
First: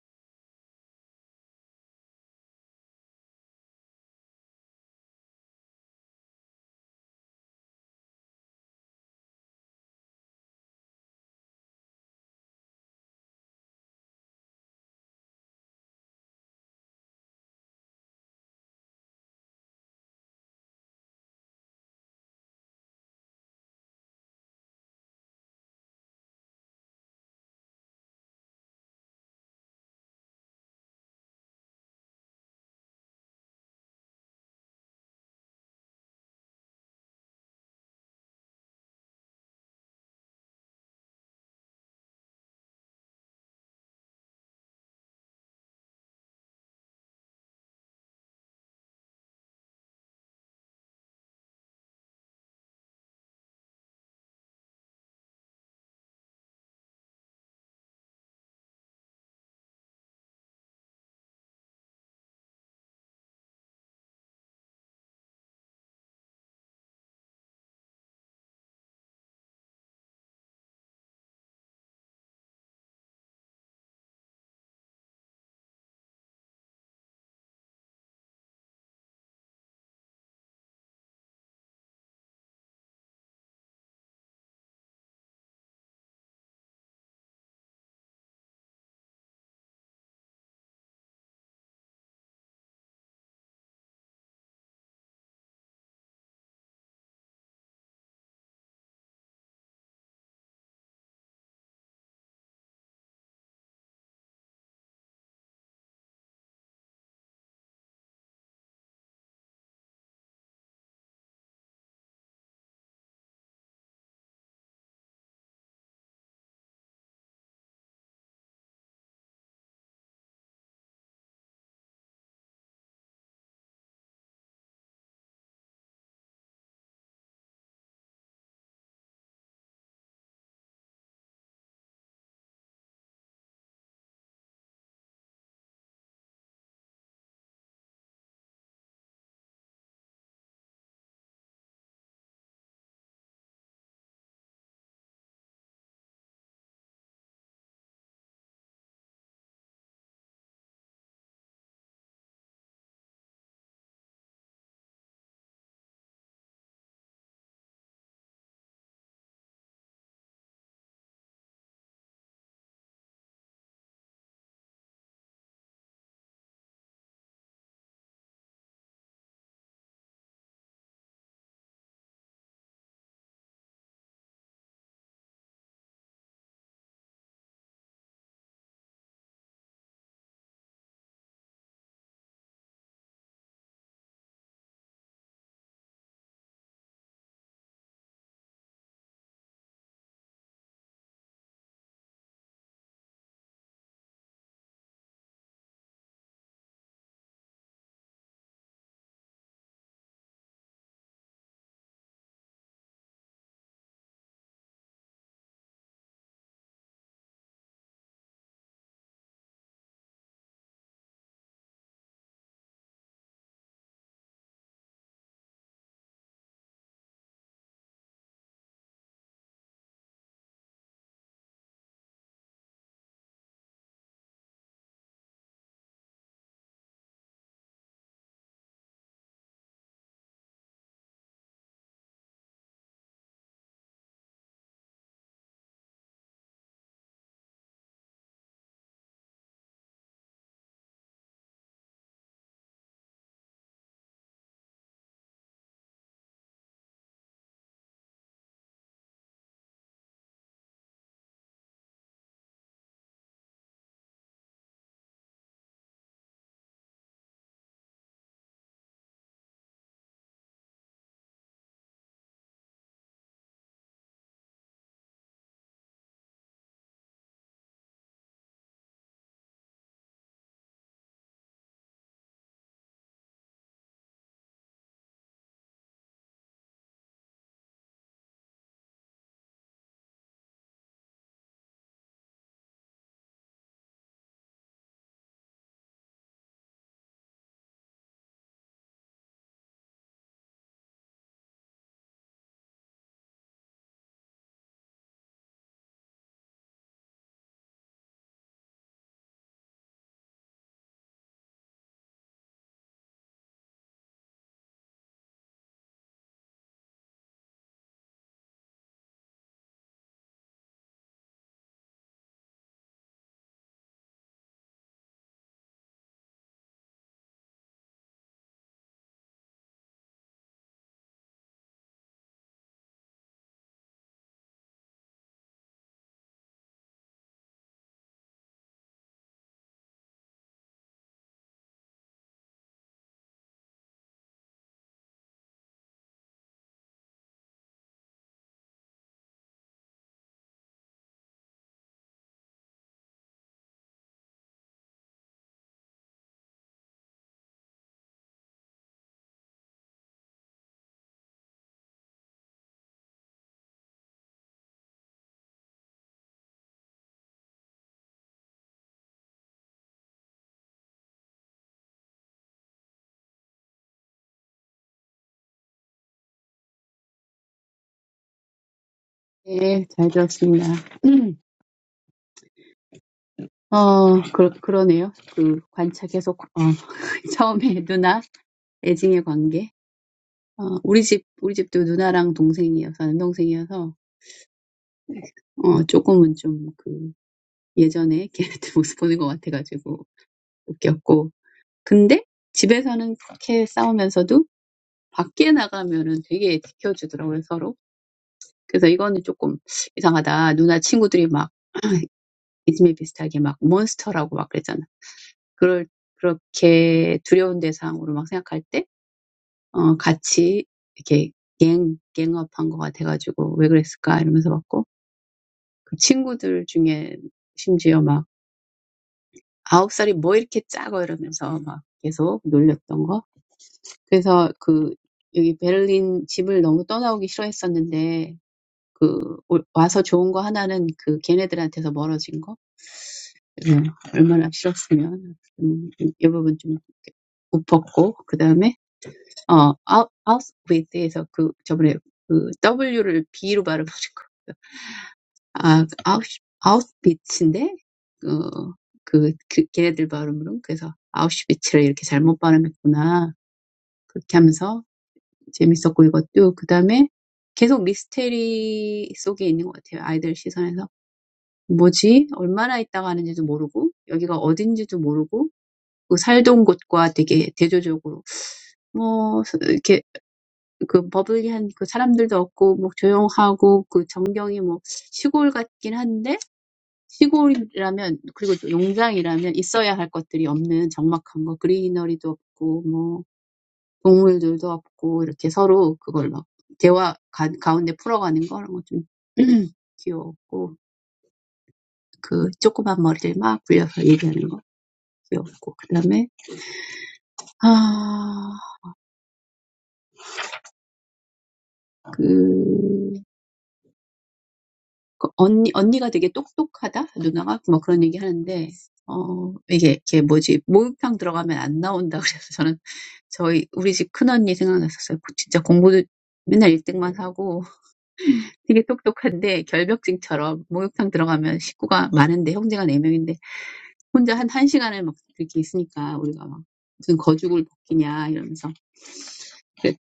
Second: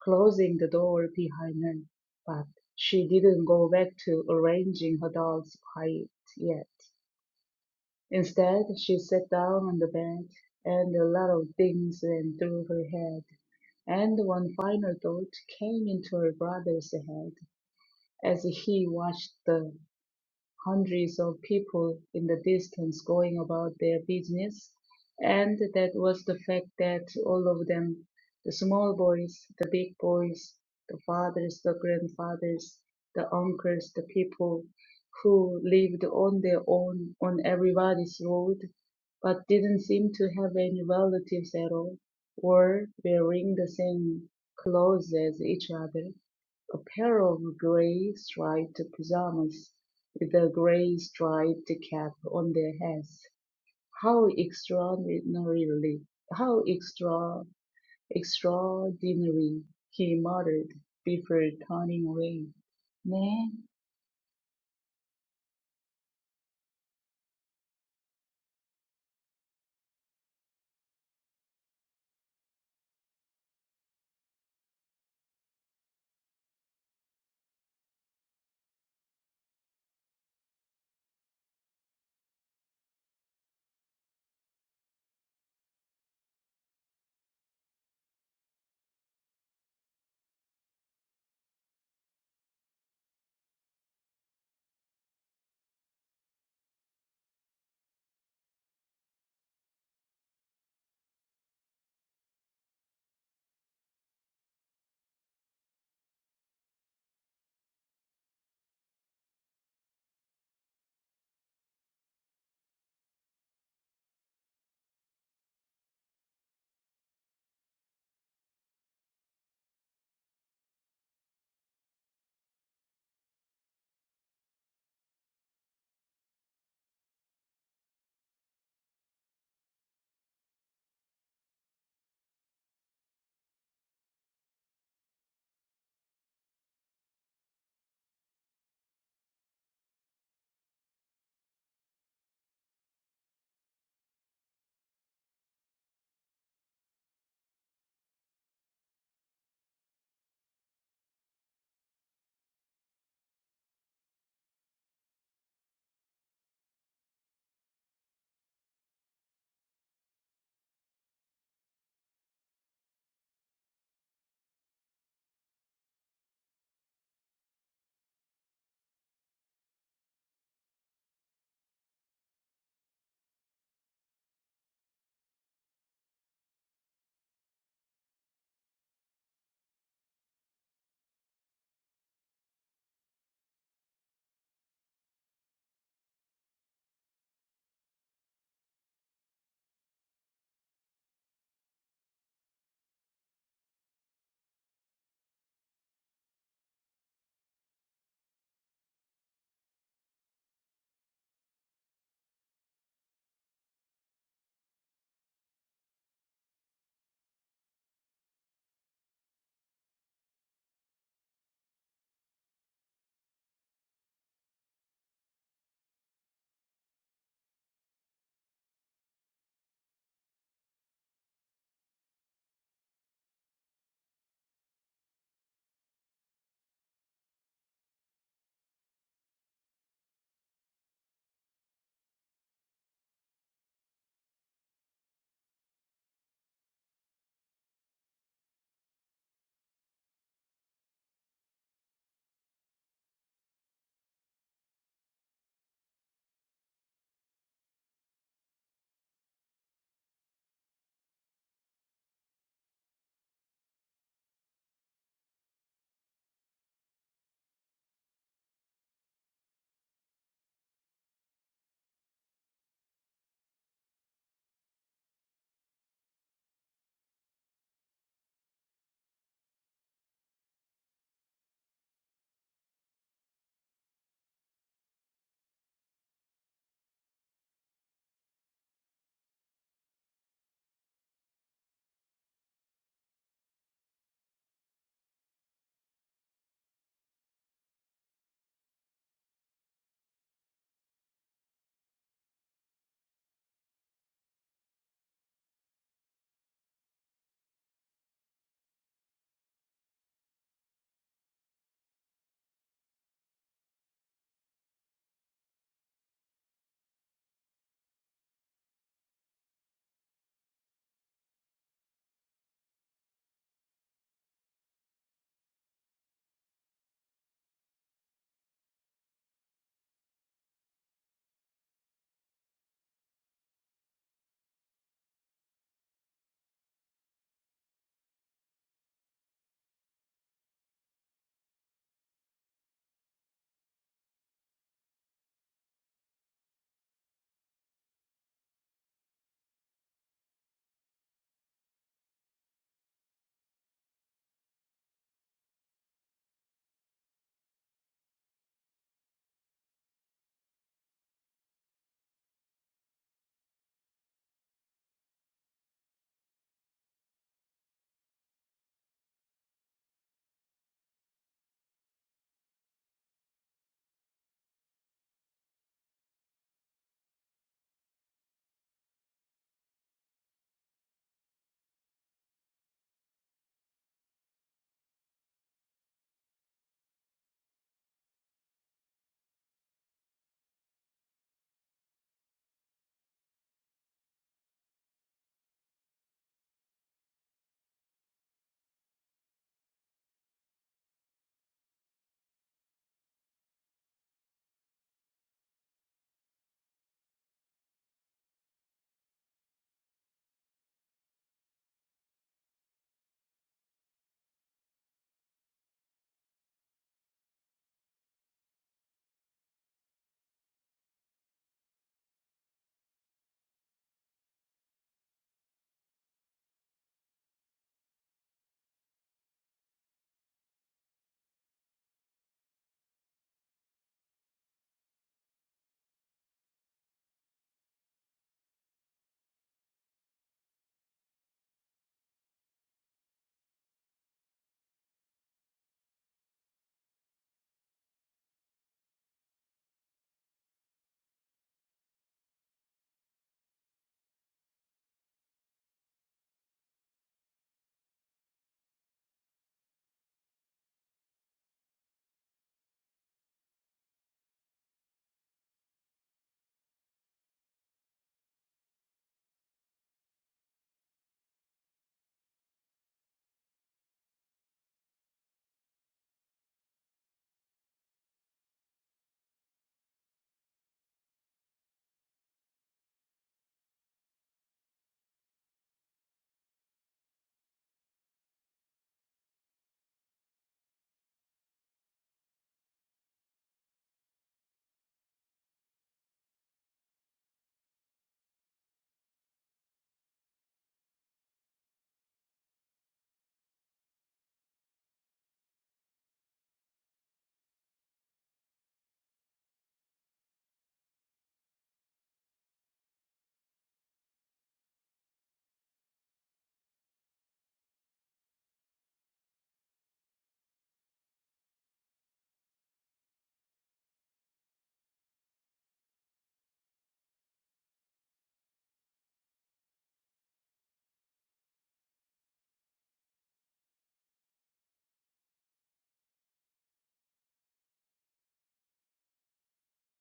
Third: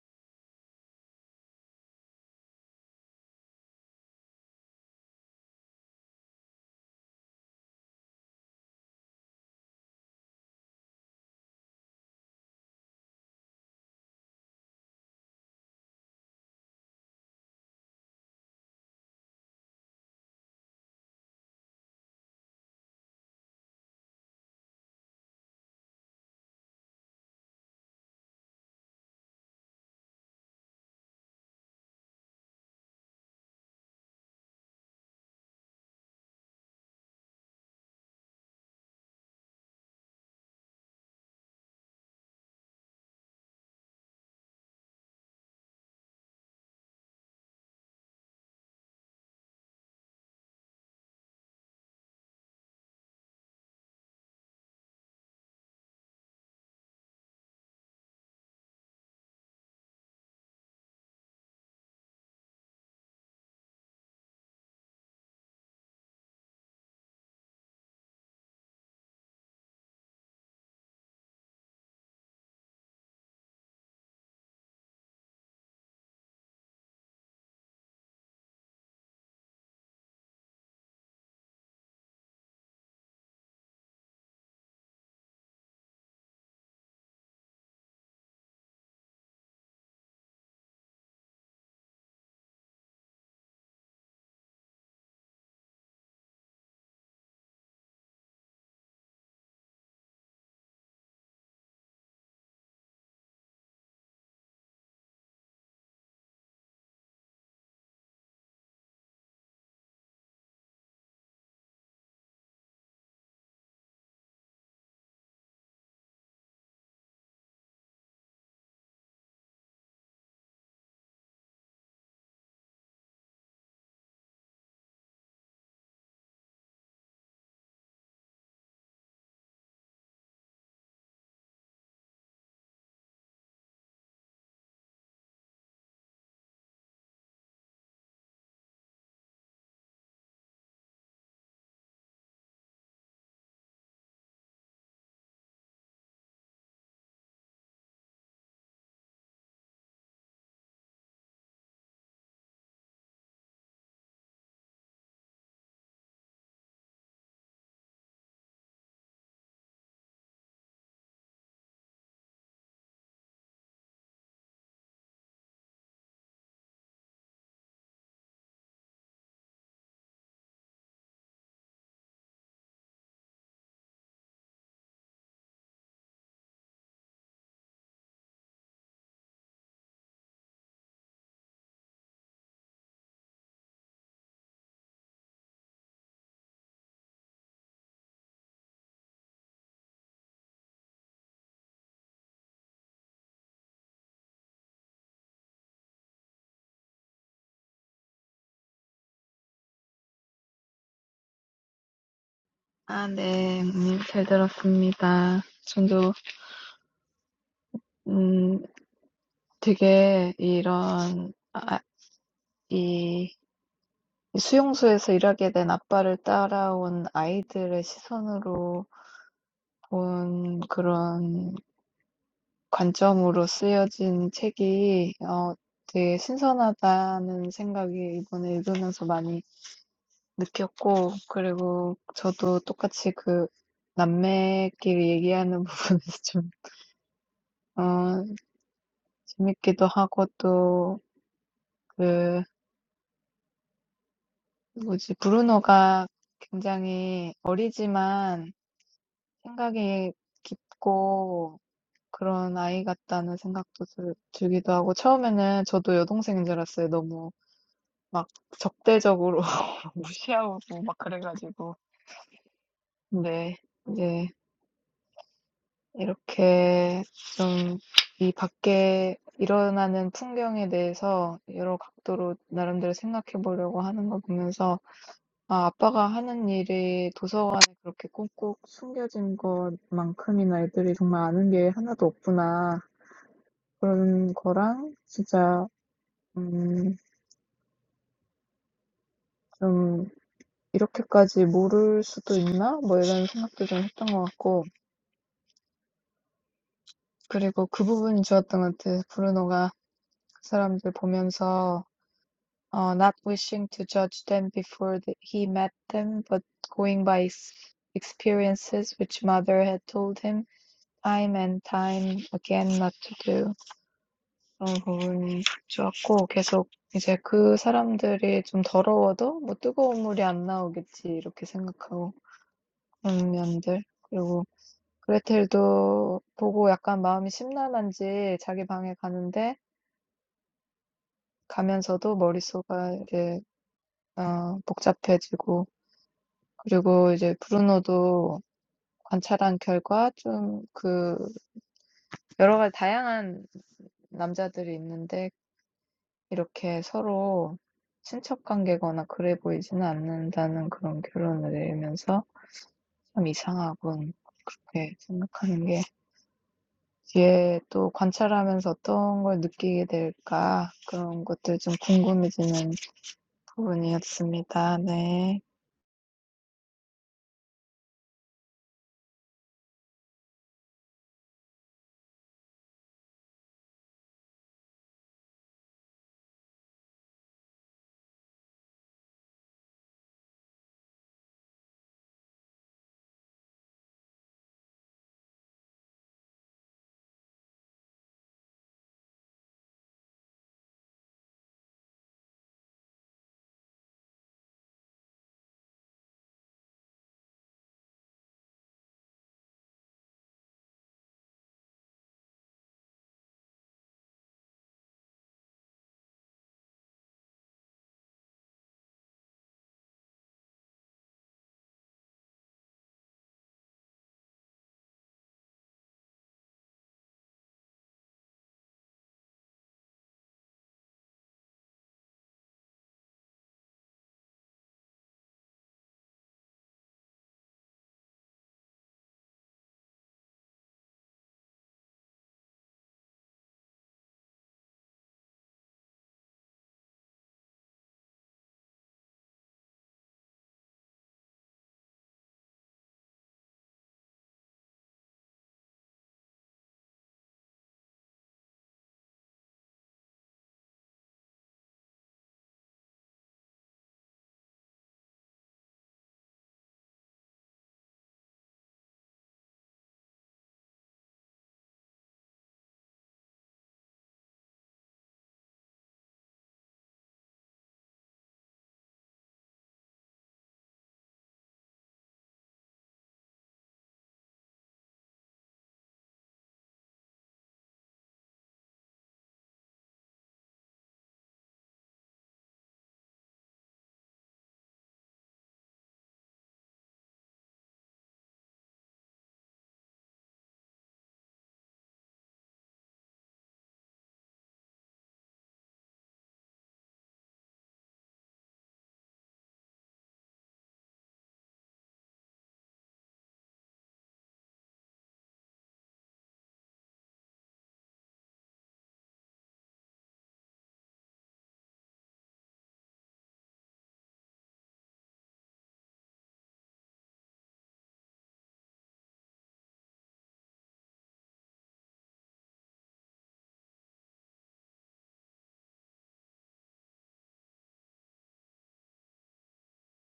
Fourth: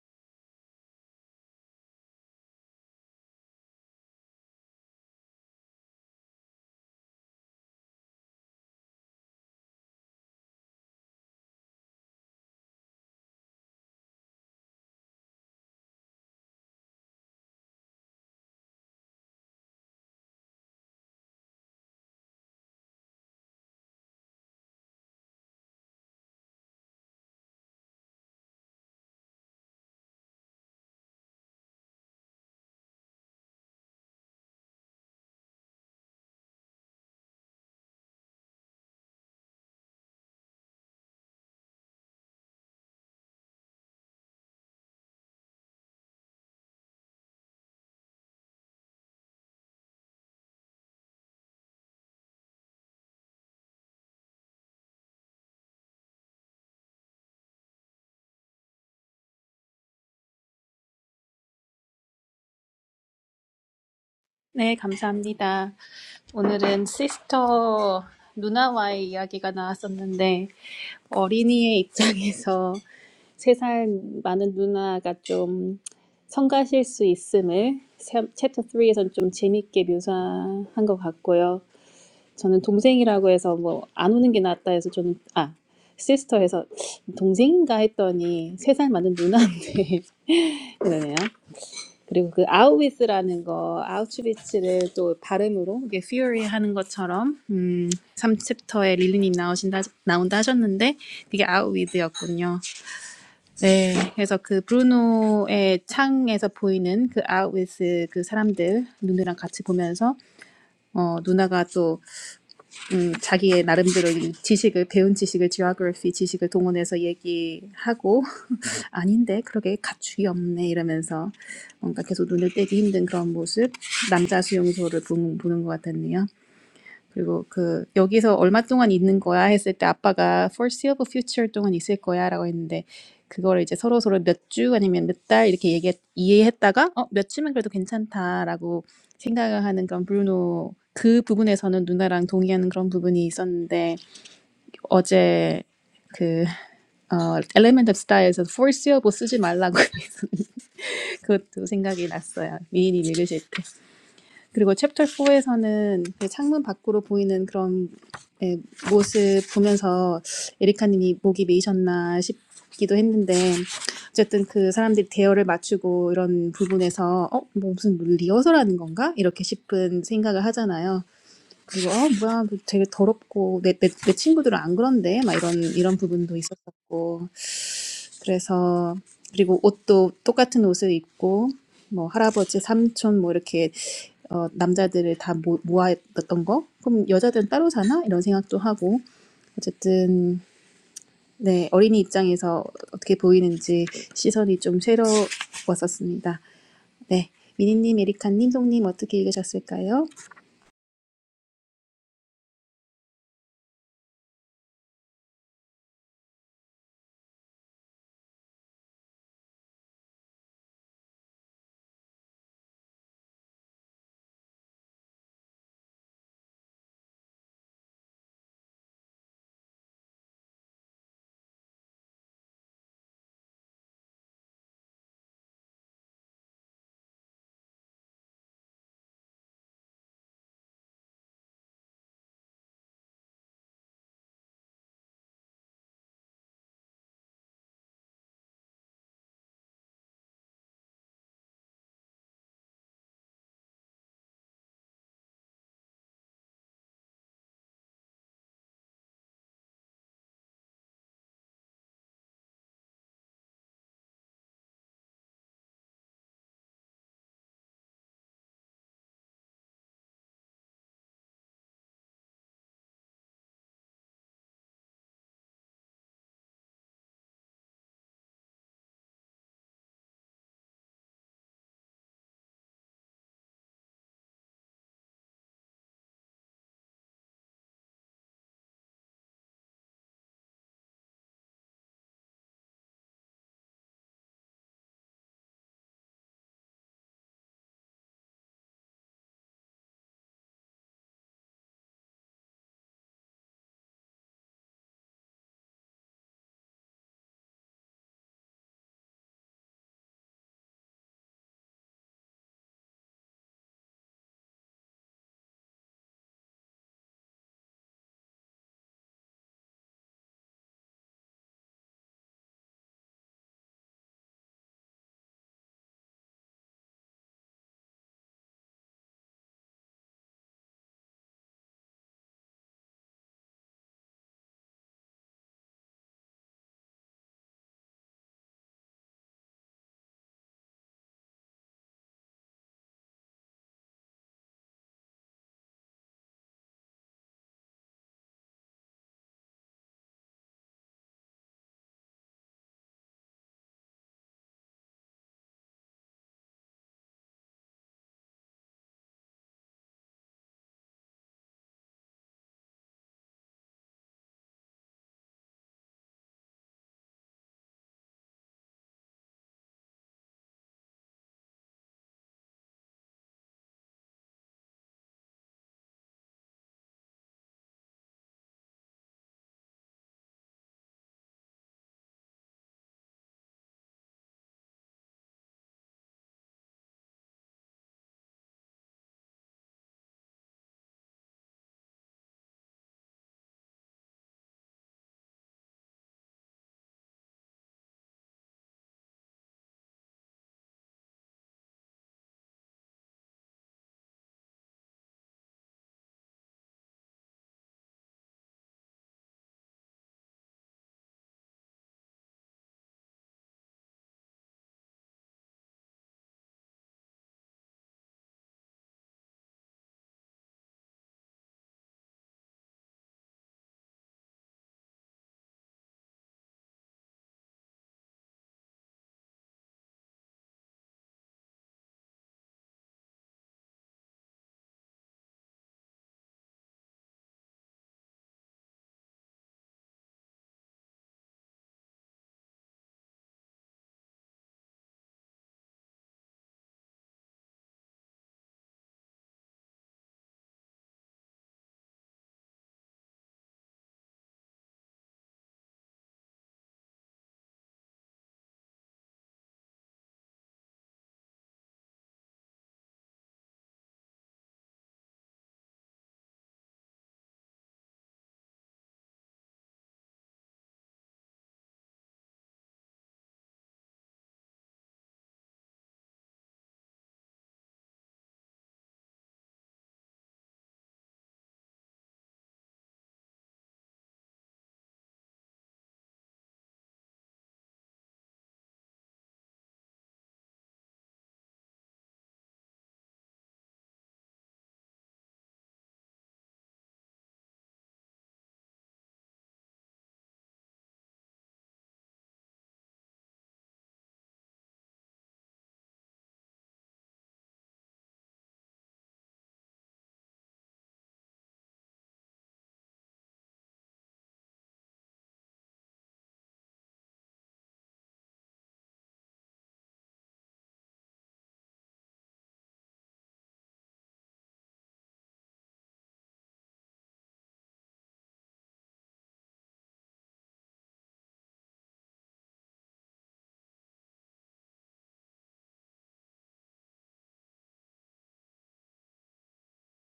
Speaker 4: closing the door behind her. But she didn't go back to arranging her dolls quite yet. Instead, she sat down on the bed, and a lot of things ran through her head, and one final thought came into her brother's head as he watched them hundreds of people in the distance going about their business. And that was the fact that all of them, the small boys, the big boys, the fathers, the grandfathers, the uncles, the people who lived on their own on everybody's road, but didn't seem to have any relatives at all, were wearing the same clothes as each other, a pair of gray striped pajamas the grey striped cap on their heads. How extraordinarily, how extra, extraordinary, he muttered before turning away. 네,
Speaker 1: 네, 감사합니다. 오늘은 시스터 누나와의 이야기가 나왔었는데 어린이의 입장에서 세 살 많은 누나가 좀 성가실 수 있음을 세- 챕터 3에서는 좀 재밌게 묘사한 것 같고요. 저는 동생이라고 해서 뭐 안 오는 게 낫다 해서 저는 아 시스터 해서 동생인가 했더니 세 살 많은 누나인데 그러네요. 그리고 그 아우비스라는 거 아우슈비츠를 또 발음으로 이게 퓨리 하는 것처럼 음, 삼 챕터에 릴리님 나오신다 나온다 하셨는데 그게 아우비스였군요. 네, 그래서 그 브루노의 창에서 보이는 그 아우비스 그 사람들 누누랑 같이 보면서 어, 누나가 또 음, 자기의 나름대로 이 지식을 배운 지식을 지오그래피 지식을 동원해서 얘기하고 아닌데 그러게 가축이 없네 이러면서 뭔가 계속 눈을 떼기 힘든 그런 모습 남자 수용소를 보는, 보는 것 같았네요. 그리고 그 여기서 얼마 동안 있는 거야 했을 때 아빠가 foreseeable future 동안 있을 거야라고 했는데 그거를 이제 서로 서로 몇 주 아니면 몇 달 이렇게 얘기 이해했다가 어몇 며칠만 그래도 괜찮다라고 생각하는 그런 브루노 그 부분에서는 누나랑 동의하는 그런 부분이 있었는데 어제 그 어, Element of Style에서 Four Syllable 쓰지 말라고 해서 그것도 생각이 났어요. 미인이 읽으실 때. 그리고 챕터 4에서는 창문 밖으로 보이는 그런 예, 모습 보면서 에리카님이 목이 메이셨나 싶기도 했는데 어쨌든 그 사람들이 대열을 맞추고 이런 부분에서 어? 뭐 무슨 리허설하는 건가? 이렇게 싶은 생각을 하잖아요. 그리고 어 뭐야 뭐 되게 더럽고 내, 내, 내 친구들은 안 그런데 막 이런 이런 부분도 있었었고 그래서 그리고 옷도 똑같은 옷을 입고 뭐 할아버지 삼촌 뭐 이렇게 어, 남자들을 다 모, 모아뒀던 거 그럼 여자들은 따로 사나 이런 생각도 하고 어쨌든 네 어린이 입장에서 어떻게 보이는지 시선이 좀 새로웠었습니다. 네 미니님, 에리카님, 송님 어떻게 읽으셨을까요?
Speaker 2: 아, 네, 음, 잘 들었습니다. 저도, 음, 되게 이런, 아, 이 수용소에서 일하게 된 아빠를 따라온 아이들의 시선으로 본 그런 관점으로 쓰여진 책이, 어, 되게 신선하다는 생각이 이번에 읽으면서 많이 느꼈고 그리고 저도 똑같이 그 남매끼리 얘기하는 부분에서 좀 어 재밌기도 하고 또 그 뭐지 브루노가 굉장히 어리지만 생각이 깊고 그런 아이 같다는 생각도 들 들기도 하고 처음에는 저도 여동생인 줄 알았어요. 너무 막 적대적으로 무시하고 막 그래가지고 근데 이제 이렇게 좀 이 밖에 일어나는 풍경에 대해서 여러 각도로 나름대로 생각해 보려고 하는 걸 보면서 아, 아빠가 하는 일이 도서관에 그렇게 꾹꾹 숨겨진 것만큼이나 애들이 정말 아는 게 하나도 없구나. 그런 거랑 진짜 음, 좀 이렇게까지 모를 수도 있나? 뭐 이런 생각도 좀 했던 것 같고 그리고 그 부분이 좋았던 것 같아요. 브루노가 그 사람들 보면서 uh, not wishing to judge them before the, he met them, but going by his experiences which mother had told him time and time again not to do. 그런 부분이 좋았고, 계속 이제 그 사람들이 좀 더러워도 뭐 뜨거운 물이 안 나오겠지, 이렇게 생각하고, 그런 면들. 그리고 그레텔도 보고 약간 마음이 심란한지 자기 방에 가는데, 가면서도 머릿속이 이제 어, 복잡해지고, 그리고 이제 브루노도 관찰한 결과 좀 그 여러 가지 다양한 남자들이 있는데 이렇게 서로 친척 관계거나 그래 보이지는 않는다는 그런 결론을 내리면서 참 이상하군. 그렇게 생각하는 게 뒤에 또 관찰하면서 어떤 걸 느끼게 될까 그런 것들 좀 궁금해지는 부분이었습니다. 네.
Speaker 3: 네, 잘 들었습니다. 어, 그러, 그러네요. 그 관찰 계속, 어, 처음에 누나, 애증의 관계. 어, 우리 집, 우리 집도 누나랑 동생이어서, 아는 동생이어서, 어, 조금은 좀 그, 예전에 걔네들 모습 보는 것 같아가지고 웃겼고. 근데 집에서는 그렇게 싸우면서도 밖에 나가면은 되게 지켜주더라고요, 서로. 그래서 이거는 조금 이상하다. 누나 친구들이 막, 이즘에 비슷하게 막 몬스터라고 막 그랬잖아. 그럴, 그렇게 두려운 대상으로 막 생각할 때, 어, 같이 이렇게 갱, 갱업한 것 같아가지고 왜 그랬을까 이러면서 봤고. 그 친구들 중에 심지어 막 아홉 살이 뭐 이렇게 작어 이러면서 막 계속 놀렸던 거. 그래서 그 여기 베를린 집을 너무 떠나오기 싫어했었는데 그 올- 와서 좋은 거 하나는 그 걔네들한테서 멀어진 거. 음, 얼마나 싫었으면 음, 이 부분 좀 웃었고 그 다음에 어 아웃 아웃 with 그 저번에 그 W를 B로 발음하는 아, 아웃, 아웃비츠인데, 어, 그, 그, 걔네들 발음으로는 그래서 아우슈비츠를 이렇게 잘못 발음했구나. 그렇게 하면서 재밌었고 이것도. 그 다음에 계속 미스테리 속에 있는 것 같아요. 아이들 시선에서. 뭐지? 얼마나 있다가 하는지도 모르고, 여기가 어딘지도 모르고, 그 살던 곳과 되게 대조적으로, 뭐, 이렇게, 그 버블리한 그 사람들도 없고, 뭐 조용하고, 그 전경이 뭐 시골 같긴 한데, 시골이라면 그리고 또 용장이라면 있어야 할 것들이 없는 적막한 거 그리너리도 없고 뭐 동물들도 없고 이렇게 서로 그걸 막 대화 가, 가운데 풀어가는 거 그런 거좀 귀여웠고 그 조그만 머리를 막 굴려서 얘기하는 거 귀여웠고 그다음에 아그 그 언니, 언니가 되게 똑똑하다? 누나가? 뭐 그런 얘기 하는데, 어, 이게, 이게 뭐지, 목욕탕 들어가면 안 나온다 그래서 저는 저희, 우리 집 큰언니 생각났었어요. 고- 진짜 공부도 맨날 1등만 하고 되게 똑똑한데 결벽증처럼 목욕탕 들어가면 식구가 많은데 형제가 네 명인데 혼자 한 1시간을 막 이렇게 있으니까 우리가 막 무슨 거죽을 벗기냐 이러면서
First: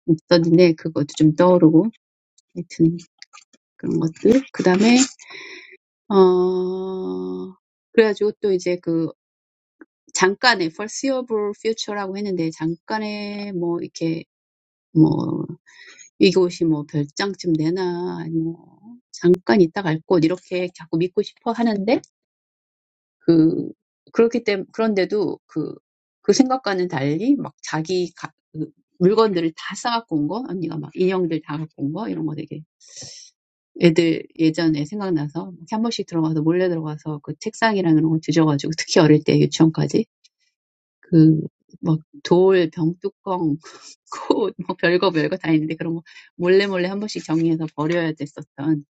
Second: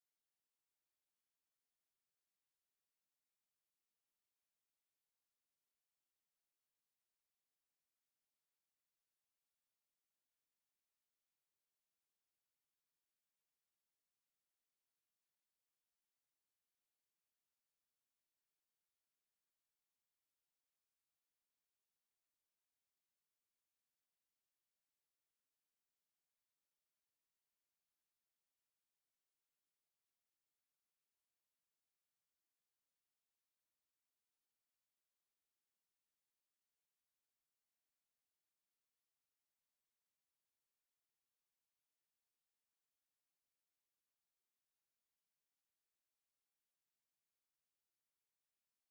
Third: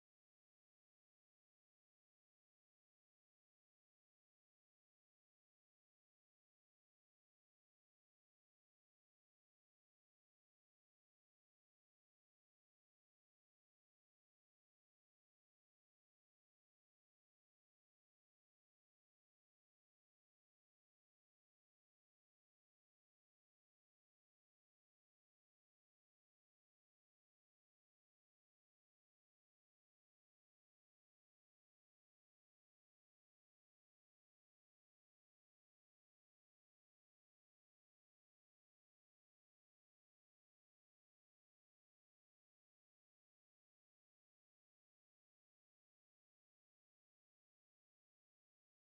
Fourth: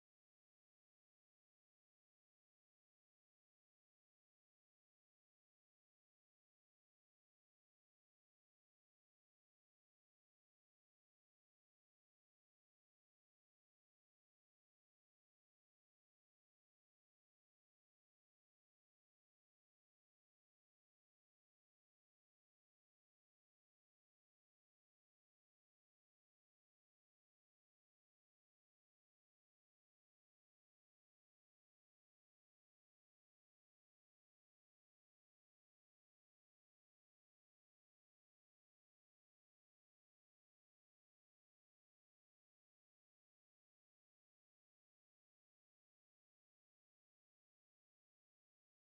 Speaker 3: 있었는데 그것도 좀 떠오르고 하여튼 그런 것들. 그 다음에, 어, 그래가지고 또 이제 그 잠깐의 foreseeable future라고 했는데 잠깐의 뭐 이렇게 뭐 이곳이 뭐 별장쯤 되나 뭐 잠깐 있다 갈 곳 이렇게 자꾸 믿고 싶어 하는데 그 그렇기 때문에 그런데도 그 그 생각과는 달리 막 자기 가, 그 물건들을 다 싸갖고 온 거, 언니가 막 인형들 다 갖고 온 거, 이런 거 되게 애들 예전에 생각나서 이렇게 한 번씩 들어가서 몰래 들어가서 그 책상이랑 이런 거 뒤져가지고 특히 어릴 때 유치원까지 그 그막 돌, 병뚜껑, 고, 뭐 별거 별거 다 있는데 그런 거 몰래 몰래 한 번씩 정리해서 버려야 됐었던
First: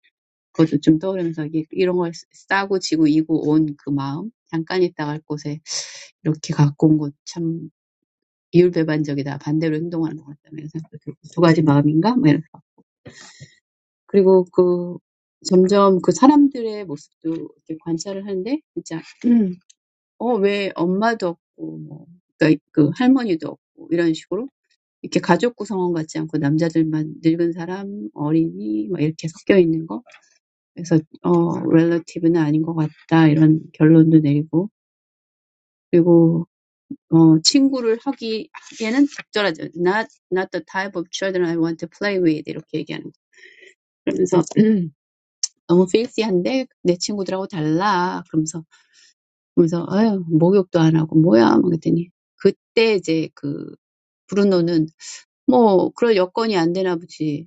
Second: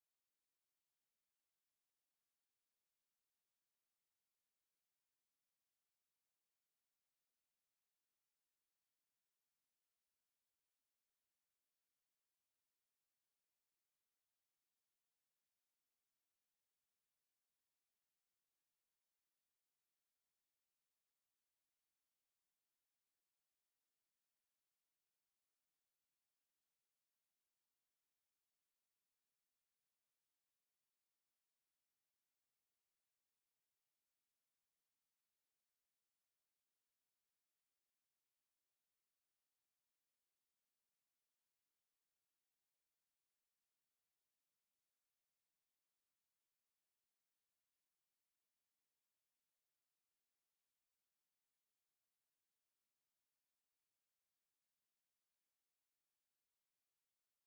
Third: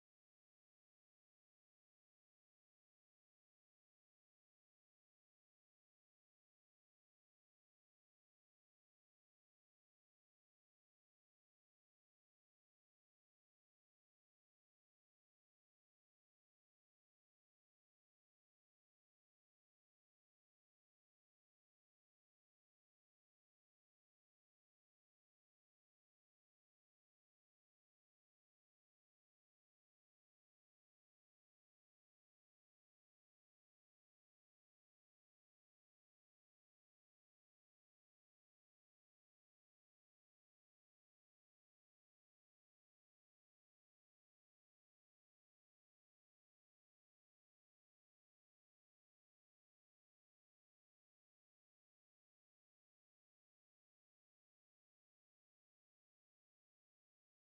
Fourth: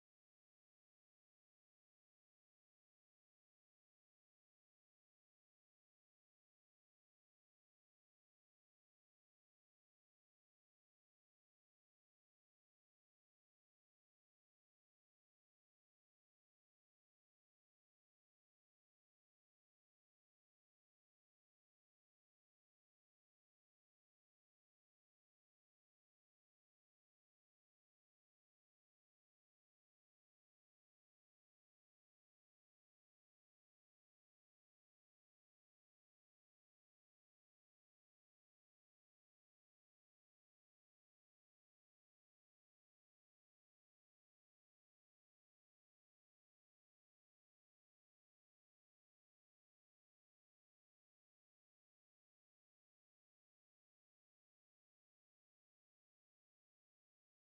Speaker 3: 그것도 좀 떠오르면서 이게 이런 걸 싸고 지고 이고 온 그 마음 잠깐 있다 갈 곳에 이렇게 갖고 온 것 참 이율배반적이다 반대로 행동하는 것 같다 이런 두 가지 마음인가 뭐 이런 거 그리고 그 점점 그 사람들의 모습도 이렇게 관찰을 하는데 진짜 음, 어왜 엄마도 없고 뭐 그러니까 그 할머니도 없고 이런 식으로 Like family members, not just men, old people, children, mixed together. So, relatives are not it. This conclusion is drawn. And then, friends are not the right type. Not the type of children I want to play with. Like this. So, too fancy. Different from my friends. So, no bath. What? What happened? At that time, Bruno said, "Well, the conditions aren't right."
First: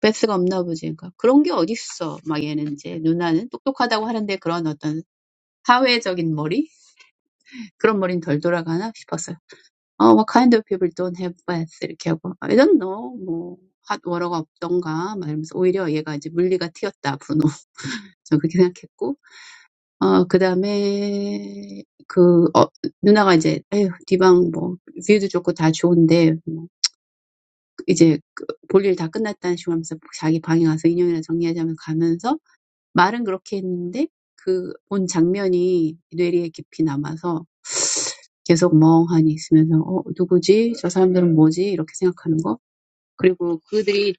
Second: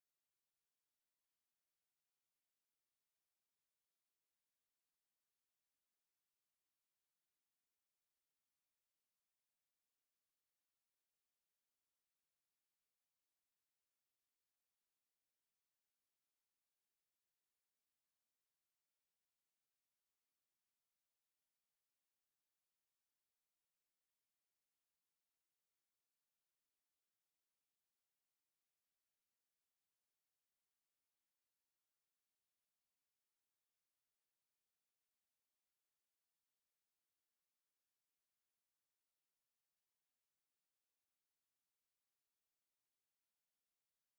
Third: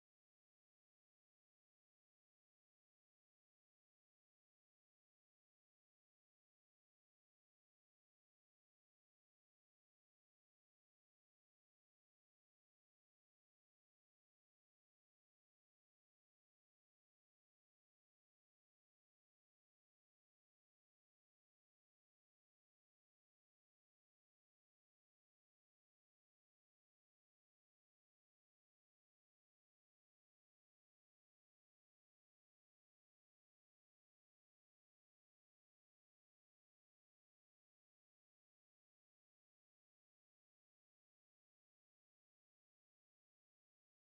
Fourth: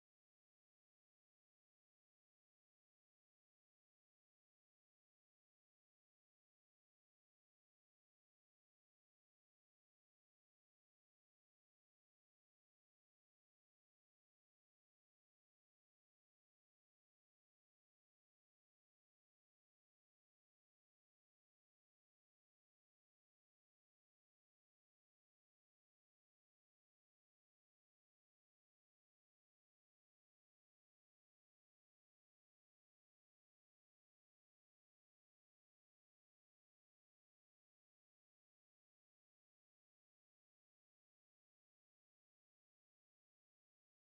Speaker 3: 베스가 없나 보지. 그러니까 그런 게 어딨어. 막 얘는 이제 누나는 똑똑하다고 하는데 그런 어떤 사회적인 머리? 그런 머리는 덜 돌아가나 싶었어요. 어, what kind of people don't have bats? 이렇게 하고 I don't know. 뭐 핫워러가 없던가 막 이러면서 오히려 얘가 이제 물리가 튀었다 브루노. 저 그렇게 생각했고 어, 그다음에 그 어, 누나가 이제 에휴 디방 뭐 뷰도 좋고 다 좋은데 뭐 이제 그 볼일 다 끝났다는 식으로 하면서 자기 방에 가서 인형이나 정리하자면서 가면서 말은 그렇게 했는데 그 본 장면이 뇌리에 깊이 남아서 계속 멍하니 있으면서 어 누구지? 저 사람들은 뭐지? 이렇게 생각하는 거. 그리고 그들이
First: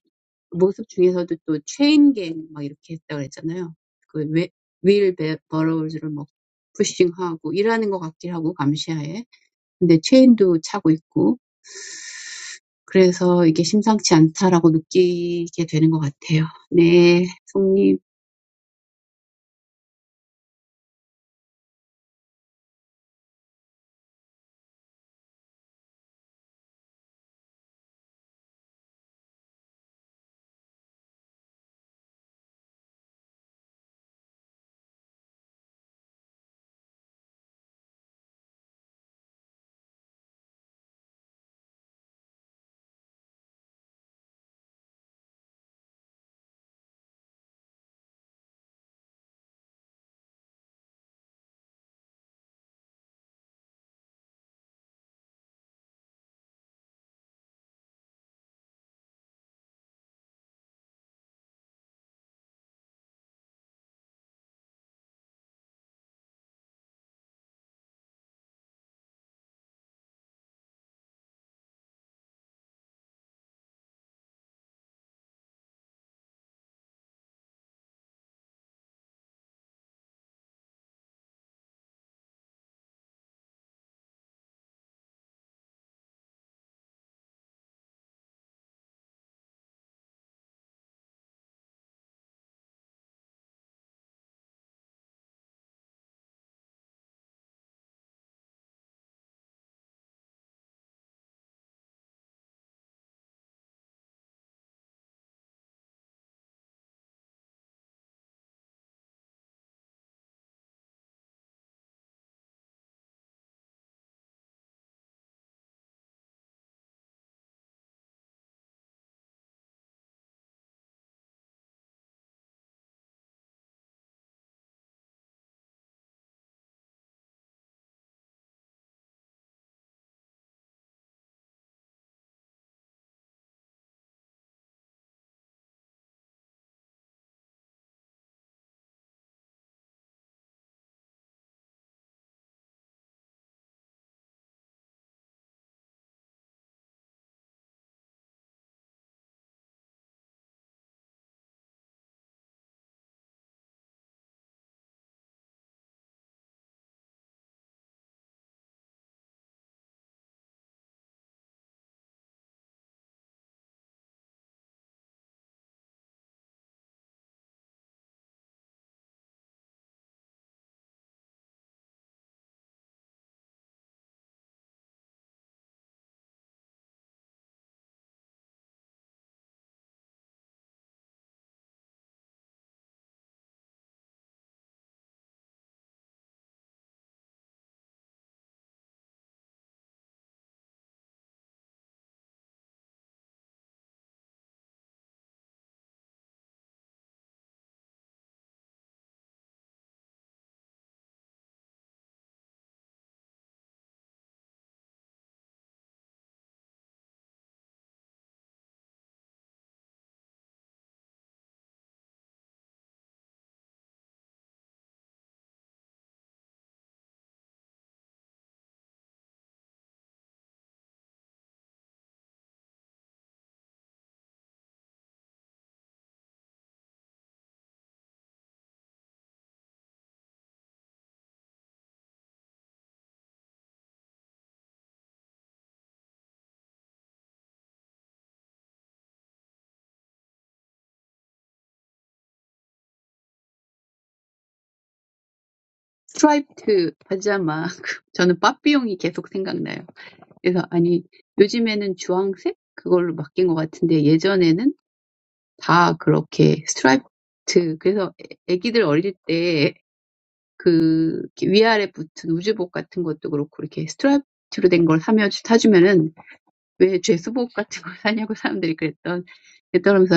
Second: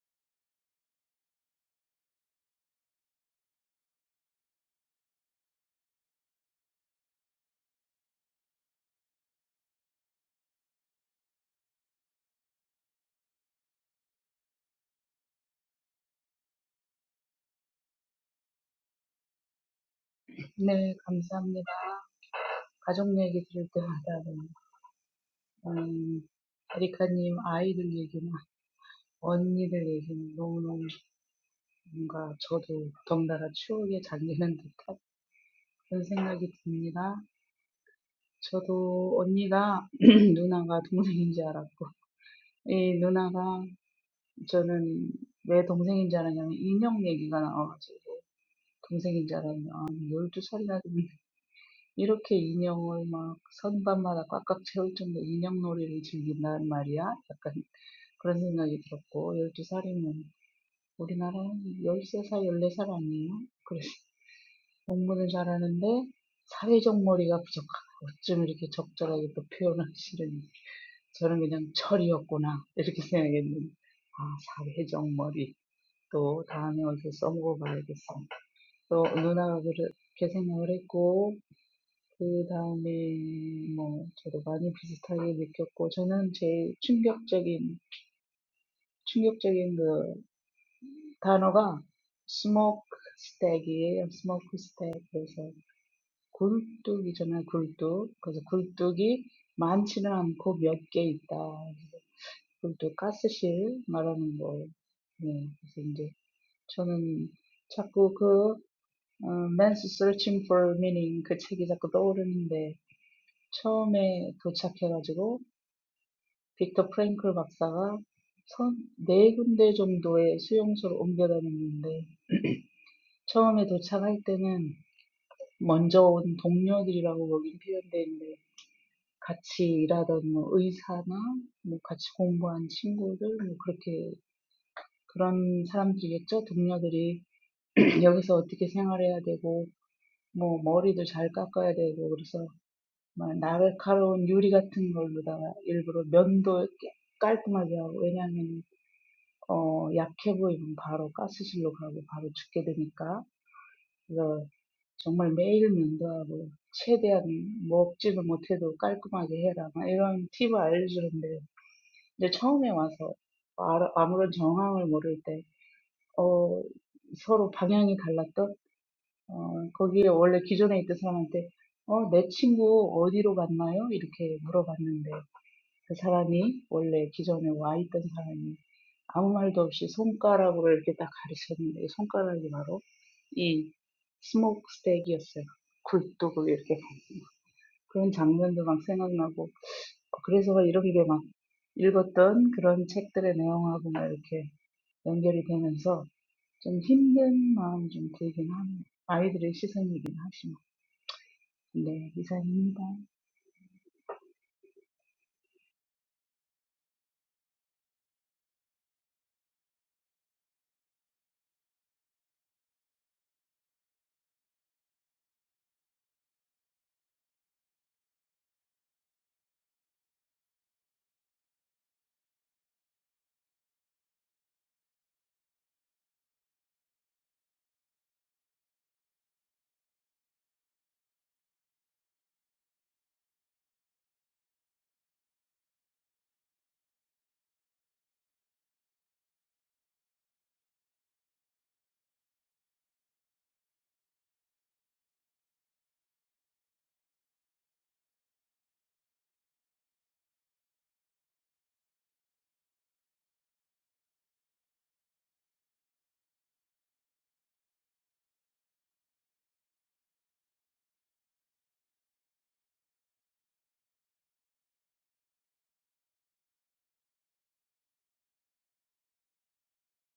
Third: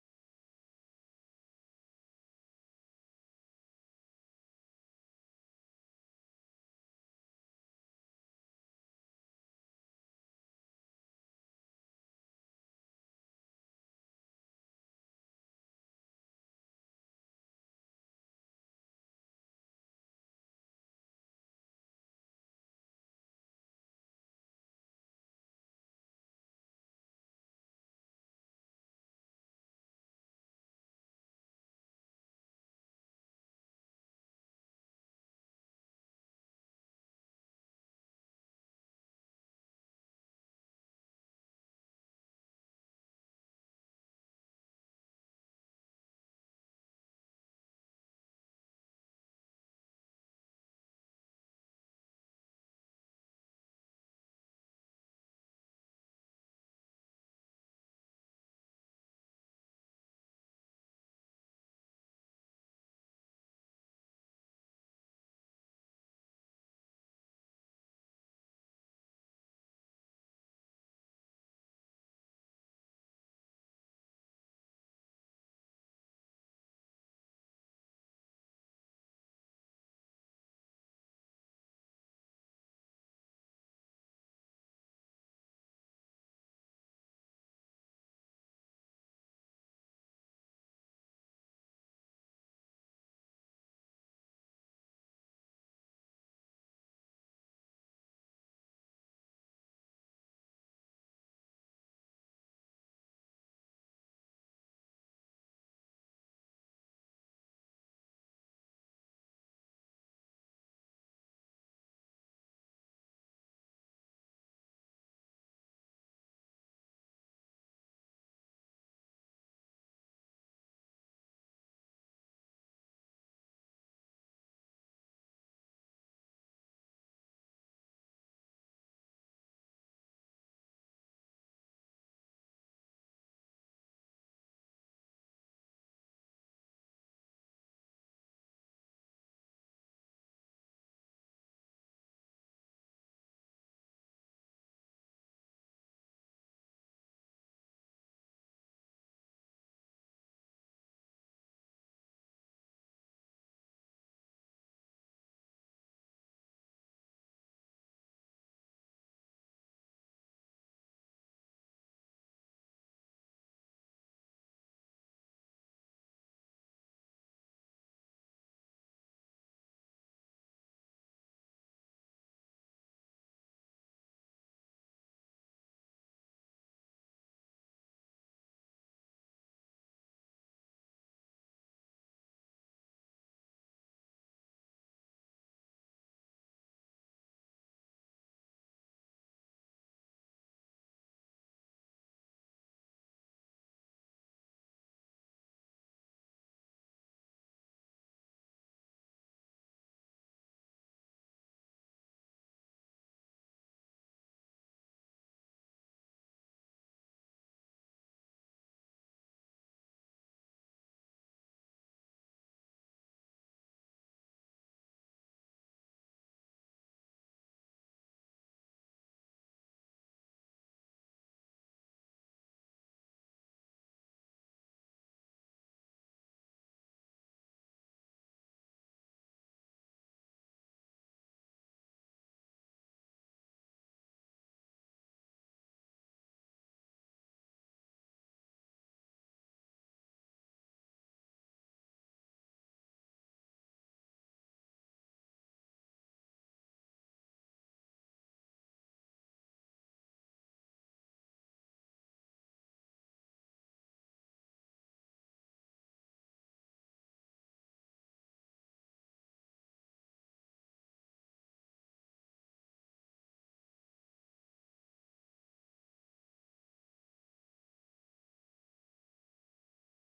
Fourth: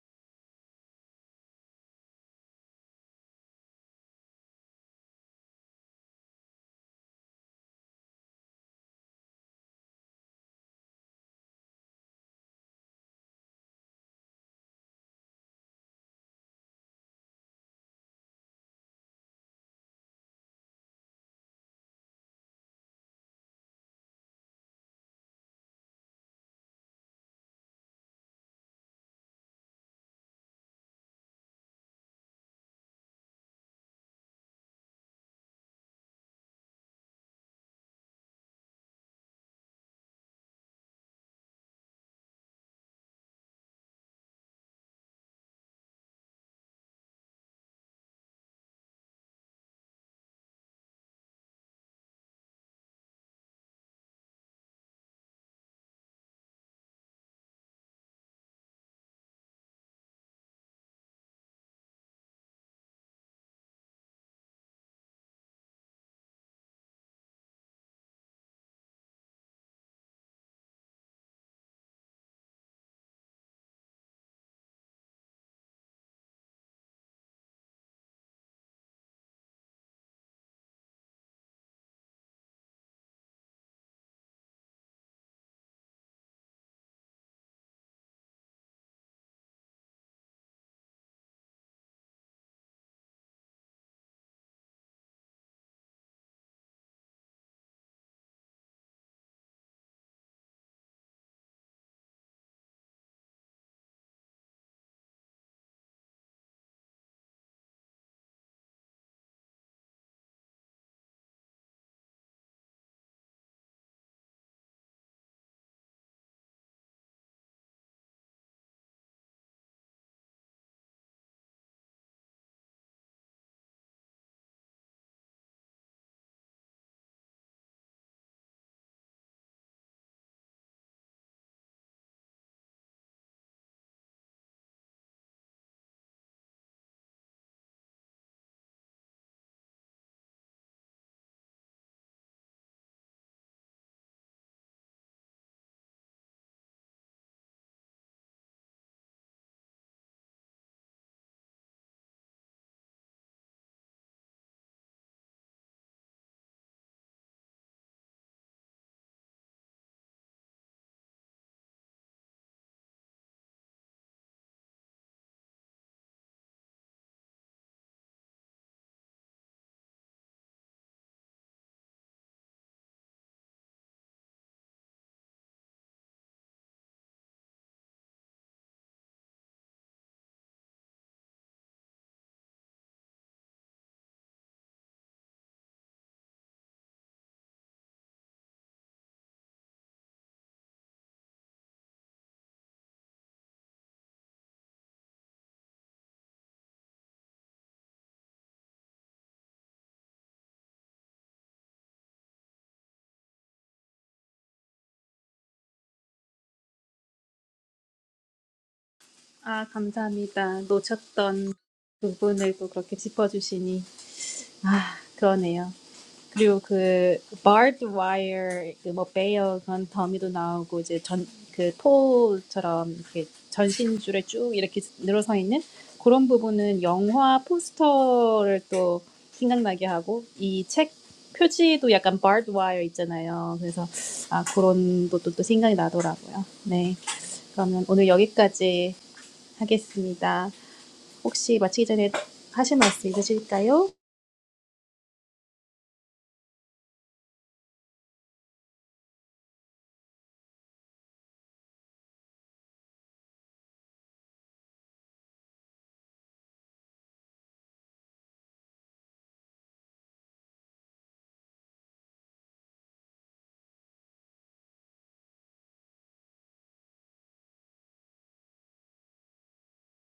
Speaker 3: 모습 중에서도 또 체인갱 막 이렇게 했다 그랬잖아요. 그 웨- 윌 베- 버러우즈를 뭐 푸싱하고 일하는 것 같긴 하고 감시하에. 근데 체인도 차고 있고 그래서 이게 심상치 않다라고 느끼게 되는 것 같아요. 네, 송님
Speaker 4: 네, 감사합니다. 가족 얘기 들을 때마다, 음, 에리카님 아이들 얘기나 언니들 얘기는 너무너무 뭔가 저도 덩달아 추억에 잠기는 듯한 그런 생각이 듭니다. 저도 언니가 누나가 동생인 줄 알았고, 이 누나가 저는 왜 동생인 줄 알았냐면 인형 얘기가 나와가지고 동생인 줄 알았는데 아, 12살이나 됐는데 이렇게 인형을 막 선반마다 꽉꽉 채울 정도 인형놀이를 즐긴단 말이야? 약간 그런 생각이 들었고 열두 살이면 우리나라 열세 살 열네 살 아니에요? 그래서 공부는 잘하는데 사회적 머리가 부족하다. 어쩜 이렇게 적절하게 또 표현하시는지. 저는 그냥 철이었구나 이렇게 생각했는데 아 사회적머리 또 다음에 어디서 써먹어봐야겠어 또 누나가 그렇게 생각을 했고 그 다음에 뭐 저도 많이 비슷하게 느꼈고 저는 제일 충격적인 충격적인 그 단어가 스모크 스택이에요 스모크 스택 그래서 굴뚝이잖아요 굴뚝 그래서 굴뚝이 많지는 않고 몇개 있다 돈까스 실 말하는 거. 네, 그래서 이제 저는 자꾸 그 어, Man's Searching for Meaning 그 책이 자꾸 떠오르는데 처음에 도착해가지고 빅터 프랭클 박사가 선, 네 군데 정도의 수용소를 옮겨다녔는데 처음에 도착할 때는 먼저 온 동료들이라고 거긴 표현돼 있는데 같이 일하던 뭐 의사나 뭐 같이 공부한 친구들 뭐 그렇게 그런 사람들이겠죠? 동료들이 여기서 어떻게 생활해야 되고, 뭐, 머리도 잘 깎아야 되고, 그래서 막 날카로운 유리 같은 걸로다가 일부러 면도 깔끔하게 하고, 왜냐하면, 어, 약해 보이면 바로 가스실로 가고, 바로 죽게 되니까. 그래서 정말 매일 면도하고, 최대한 먹지도 못해도 깔끔하게 해라. 막 이런 팁을 알려주는데, 근데 처음에 와서 아무런 정황을 모를 때, 어, 서로 방향이 달랐던 어, 거기에 원래 기존에 있던 사람한테 어, 내 친구 어디로 갔나요? 이렇게 물어봤는데 그 사람이 원래 기존에 와 있던 사람이 아무 말도 없이 손가락으로 이렇게 딱 가리쳤는데 이 손가락이 바로 이 스모크 스택이었어요. 굴뚝을 이렇게 그런 장면도 막 생각나고 그래서 이렇게 막 읽었던 그런 책들의 내용하고 막 이렇게 연결이 되면서 좀 힘든 마음 좀 들긴 합니다 아이들의 시선이긴 하지만. There is a new one.
Speaker 1: 아, 감사합니다. 놓쳤던 부분을 또 그렇게 짚어주시니. 아, 그러네요. 그리고 그, barbed wire, 그 뭐, 베어 건 더미도 나오고, 이제 전, 그 토처럼 이렇게 전신줄에 쭉 이렇게 늘어서 있는 그런 부분은 영화 포스터를 또 생각나게 하고, 이 책 표지도 약간 barbed wire 있잖아요. 그래서, 아, 그런 것도 또 생각이 나더라고요. 네. 그러면 오늘 여기까지 하겠습니다. 혹시 마치기 전에 하실 말씀 있으실까요?
Speaker 3: Striped pajama. I always think of Barbie. So, no, these days it's orange. I think it's changed, but before it was all like striped. So, when the kids were little, the pants with the waistband, and so on, when you buy a striped one, why do you buy a sweatpants? People said that, and they laughed. I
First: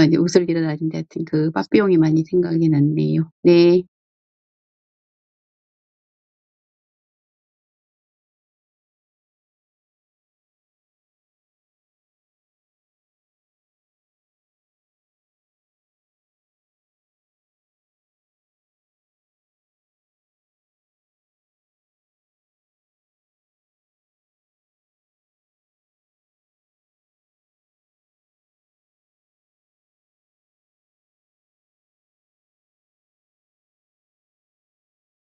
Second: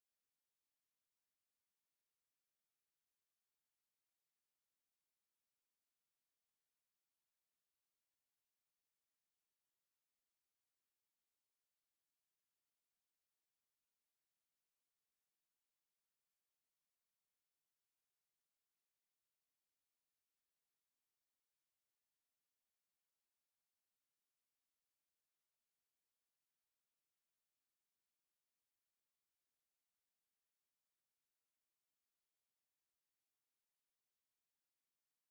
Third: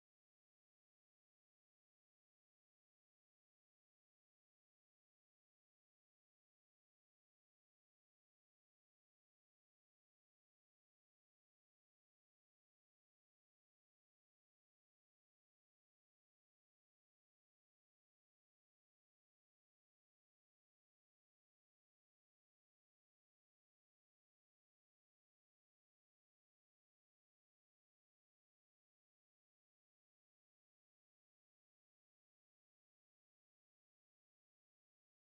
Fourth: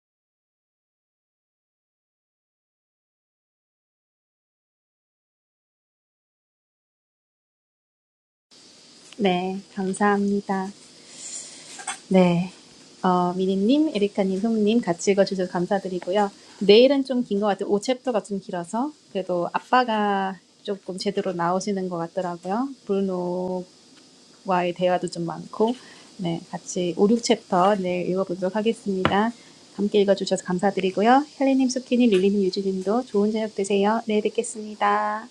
Speaker 3: always think of Barbie.
Speaker 1: 네, 감사합니다. 네, 어, 미니님, 에리카님, 송님 같이 읽어주셔서 감사드리고요. 내일은 좀 긴 것 같아요. 5챕터가 좀 길어서 그래도 아빠가 조금 제대로 나오시는 것 같더라고요. 브루노와의 대화도 좀 많고 네, 같이 5, 6챕터 내일 읽어보도록 하겠습니다. 함께 읽어주셔서 감사드리고요. 헬리님, 수키님, 릴리님, 유진님도 좋은 저녁 되세요. 내일 뵙겠습니다.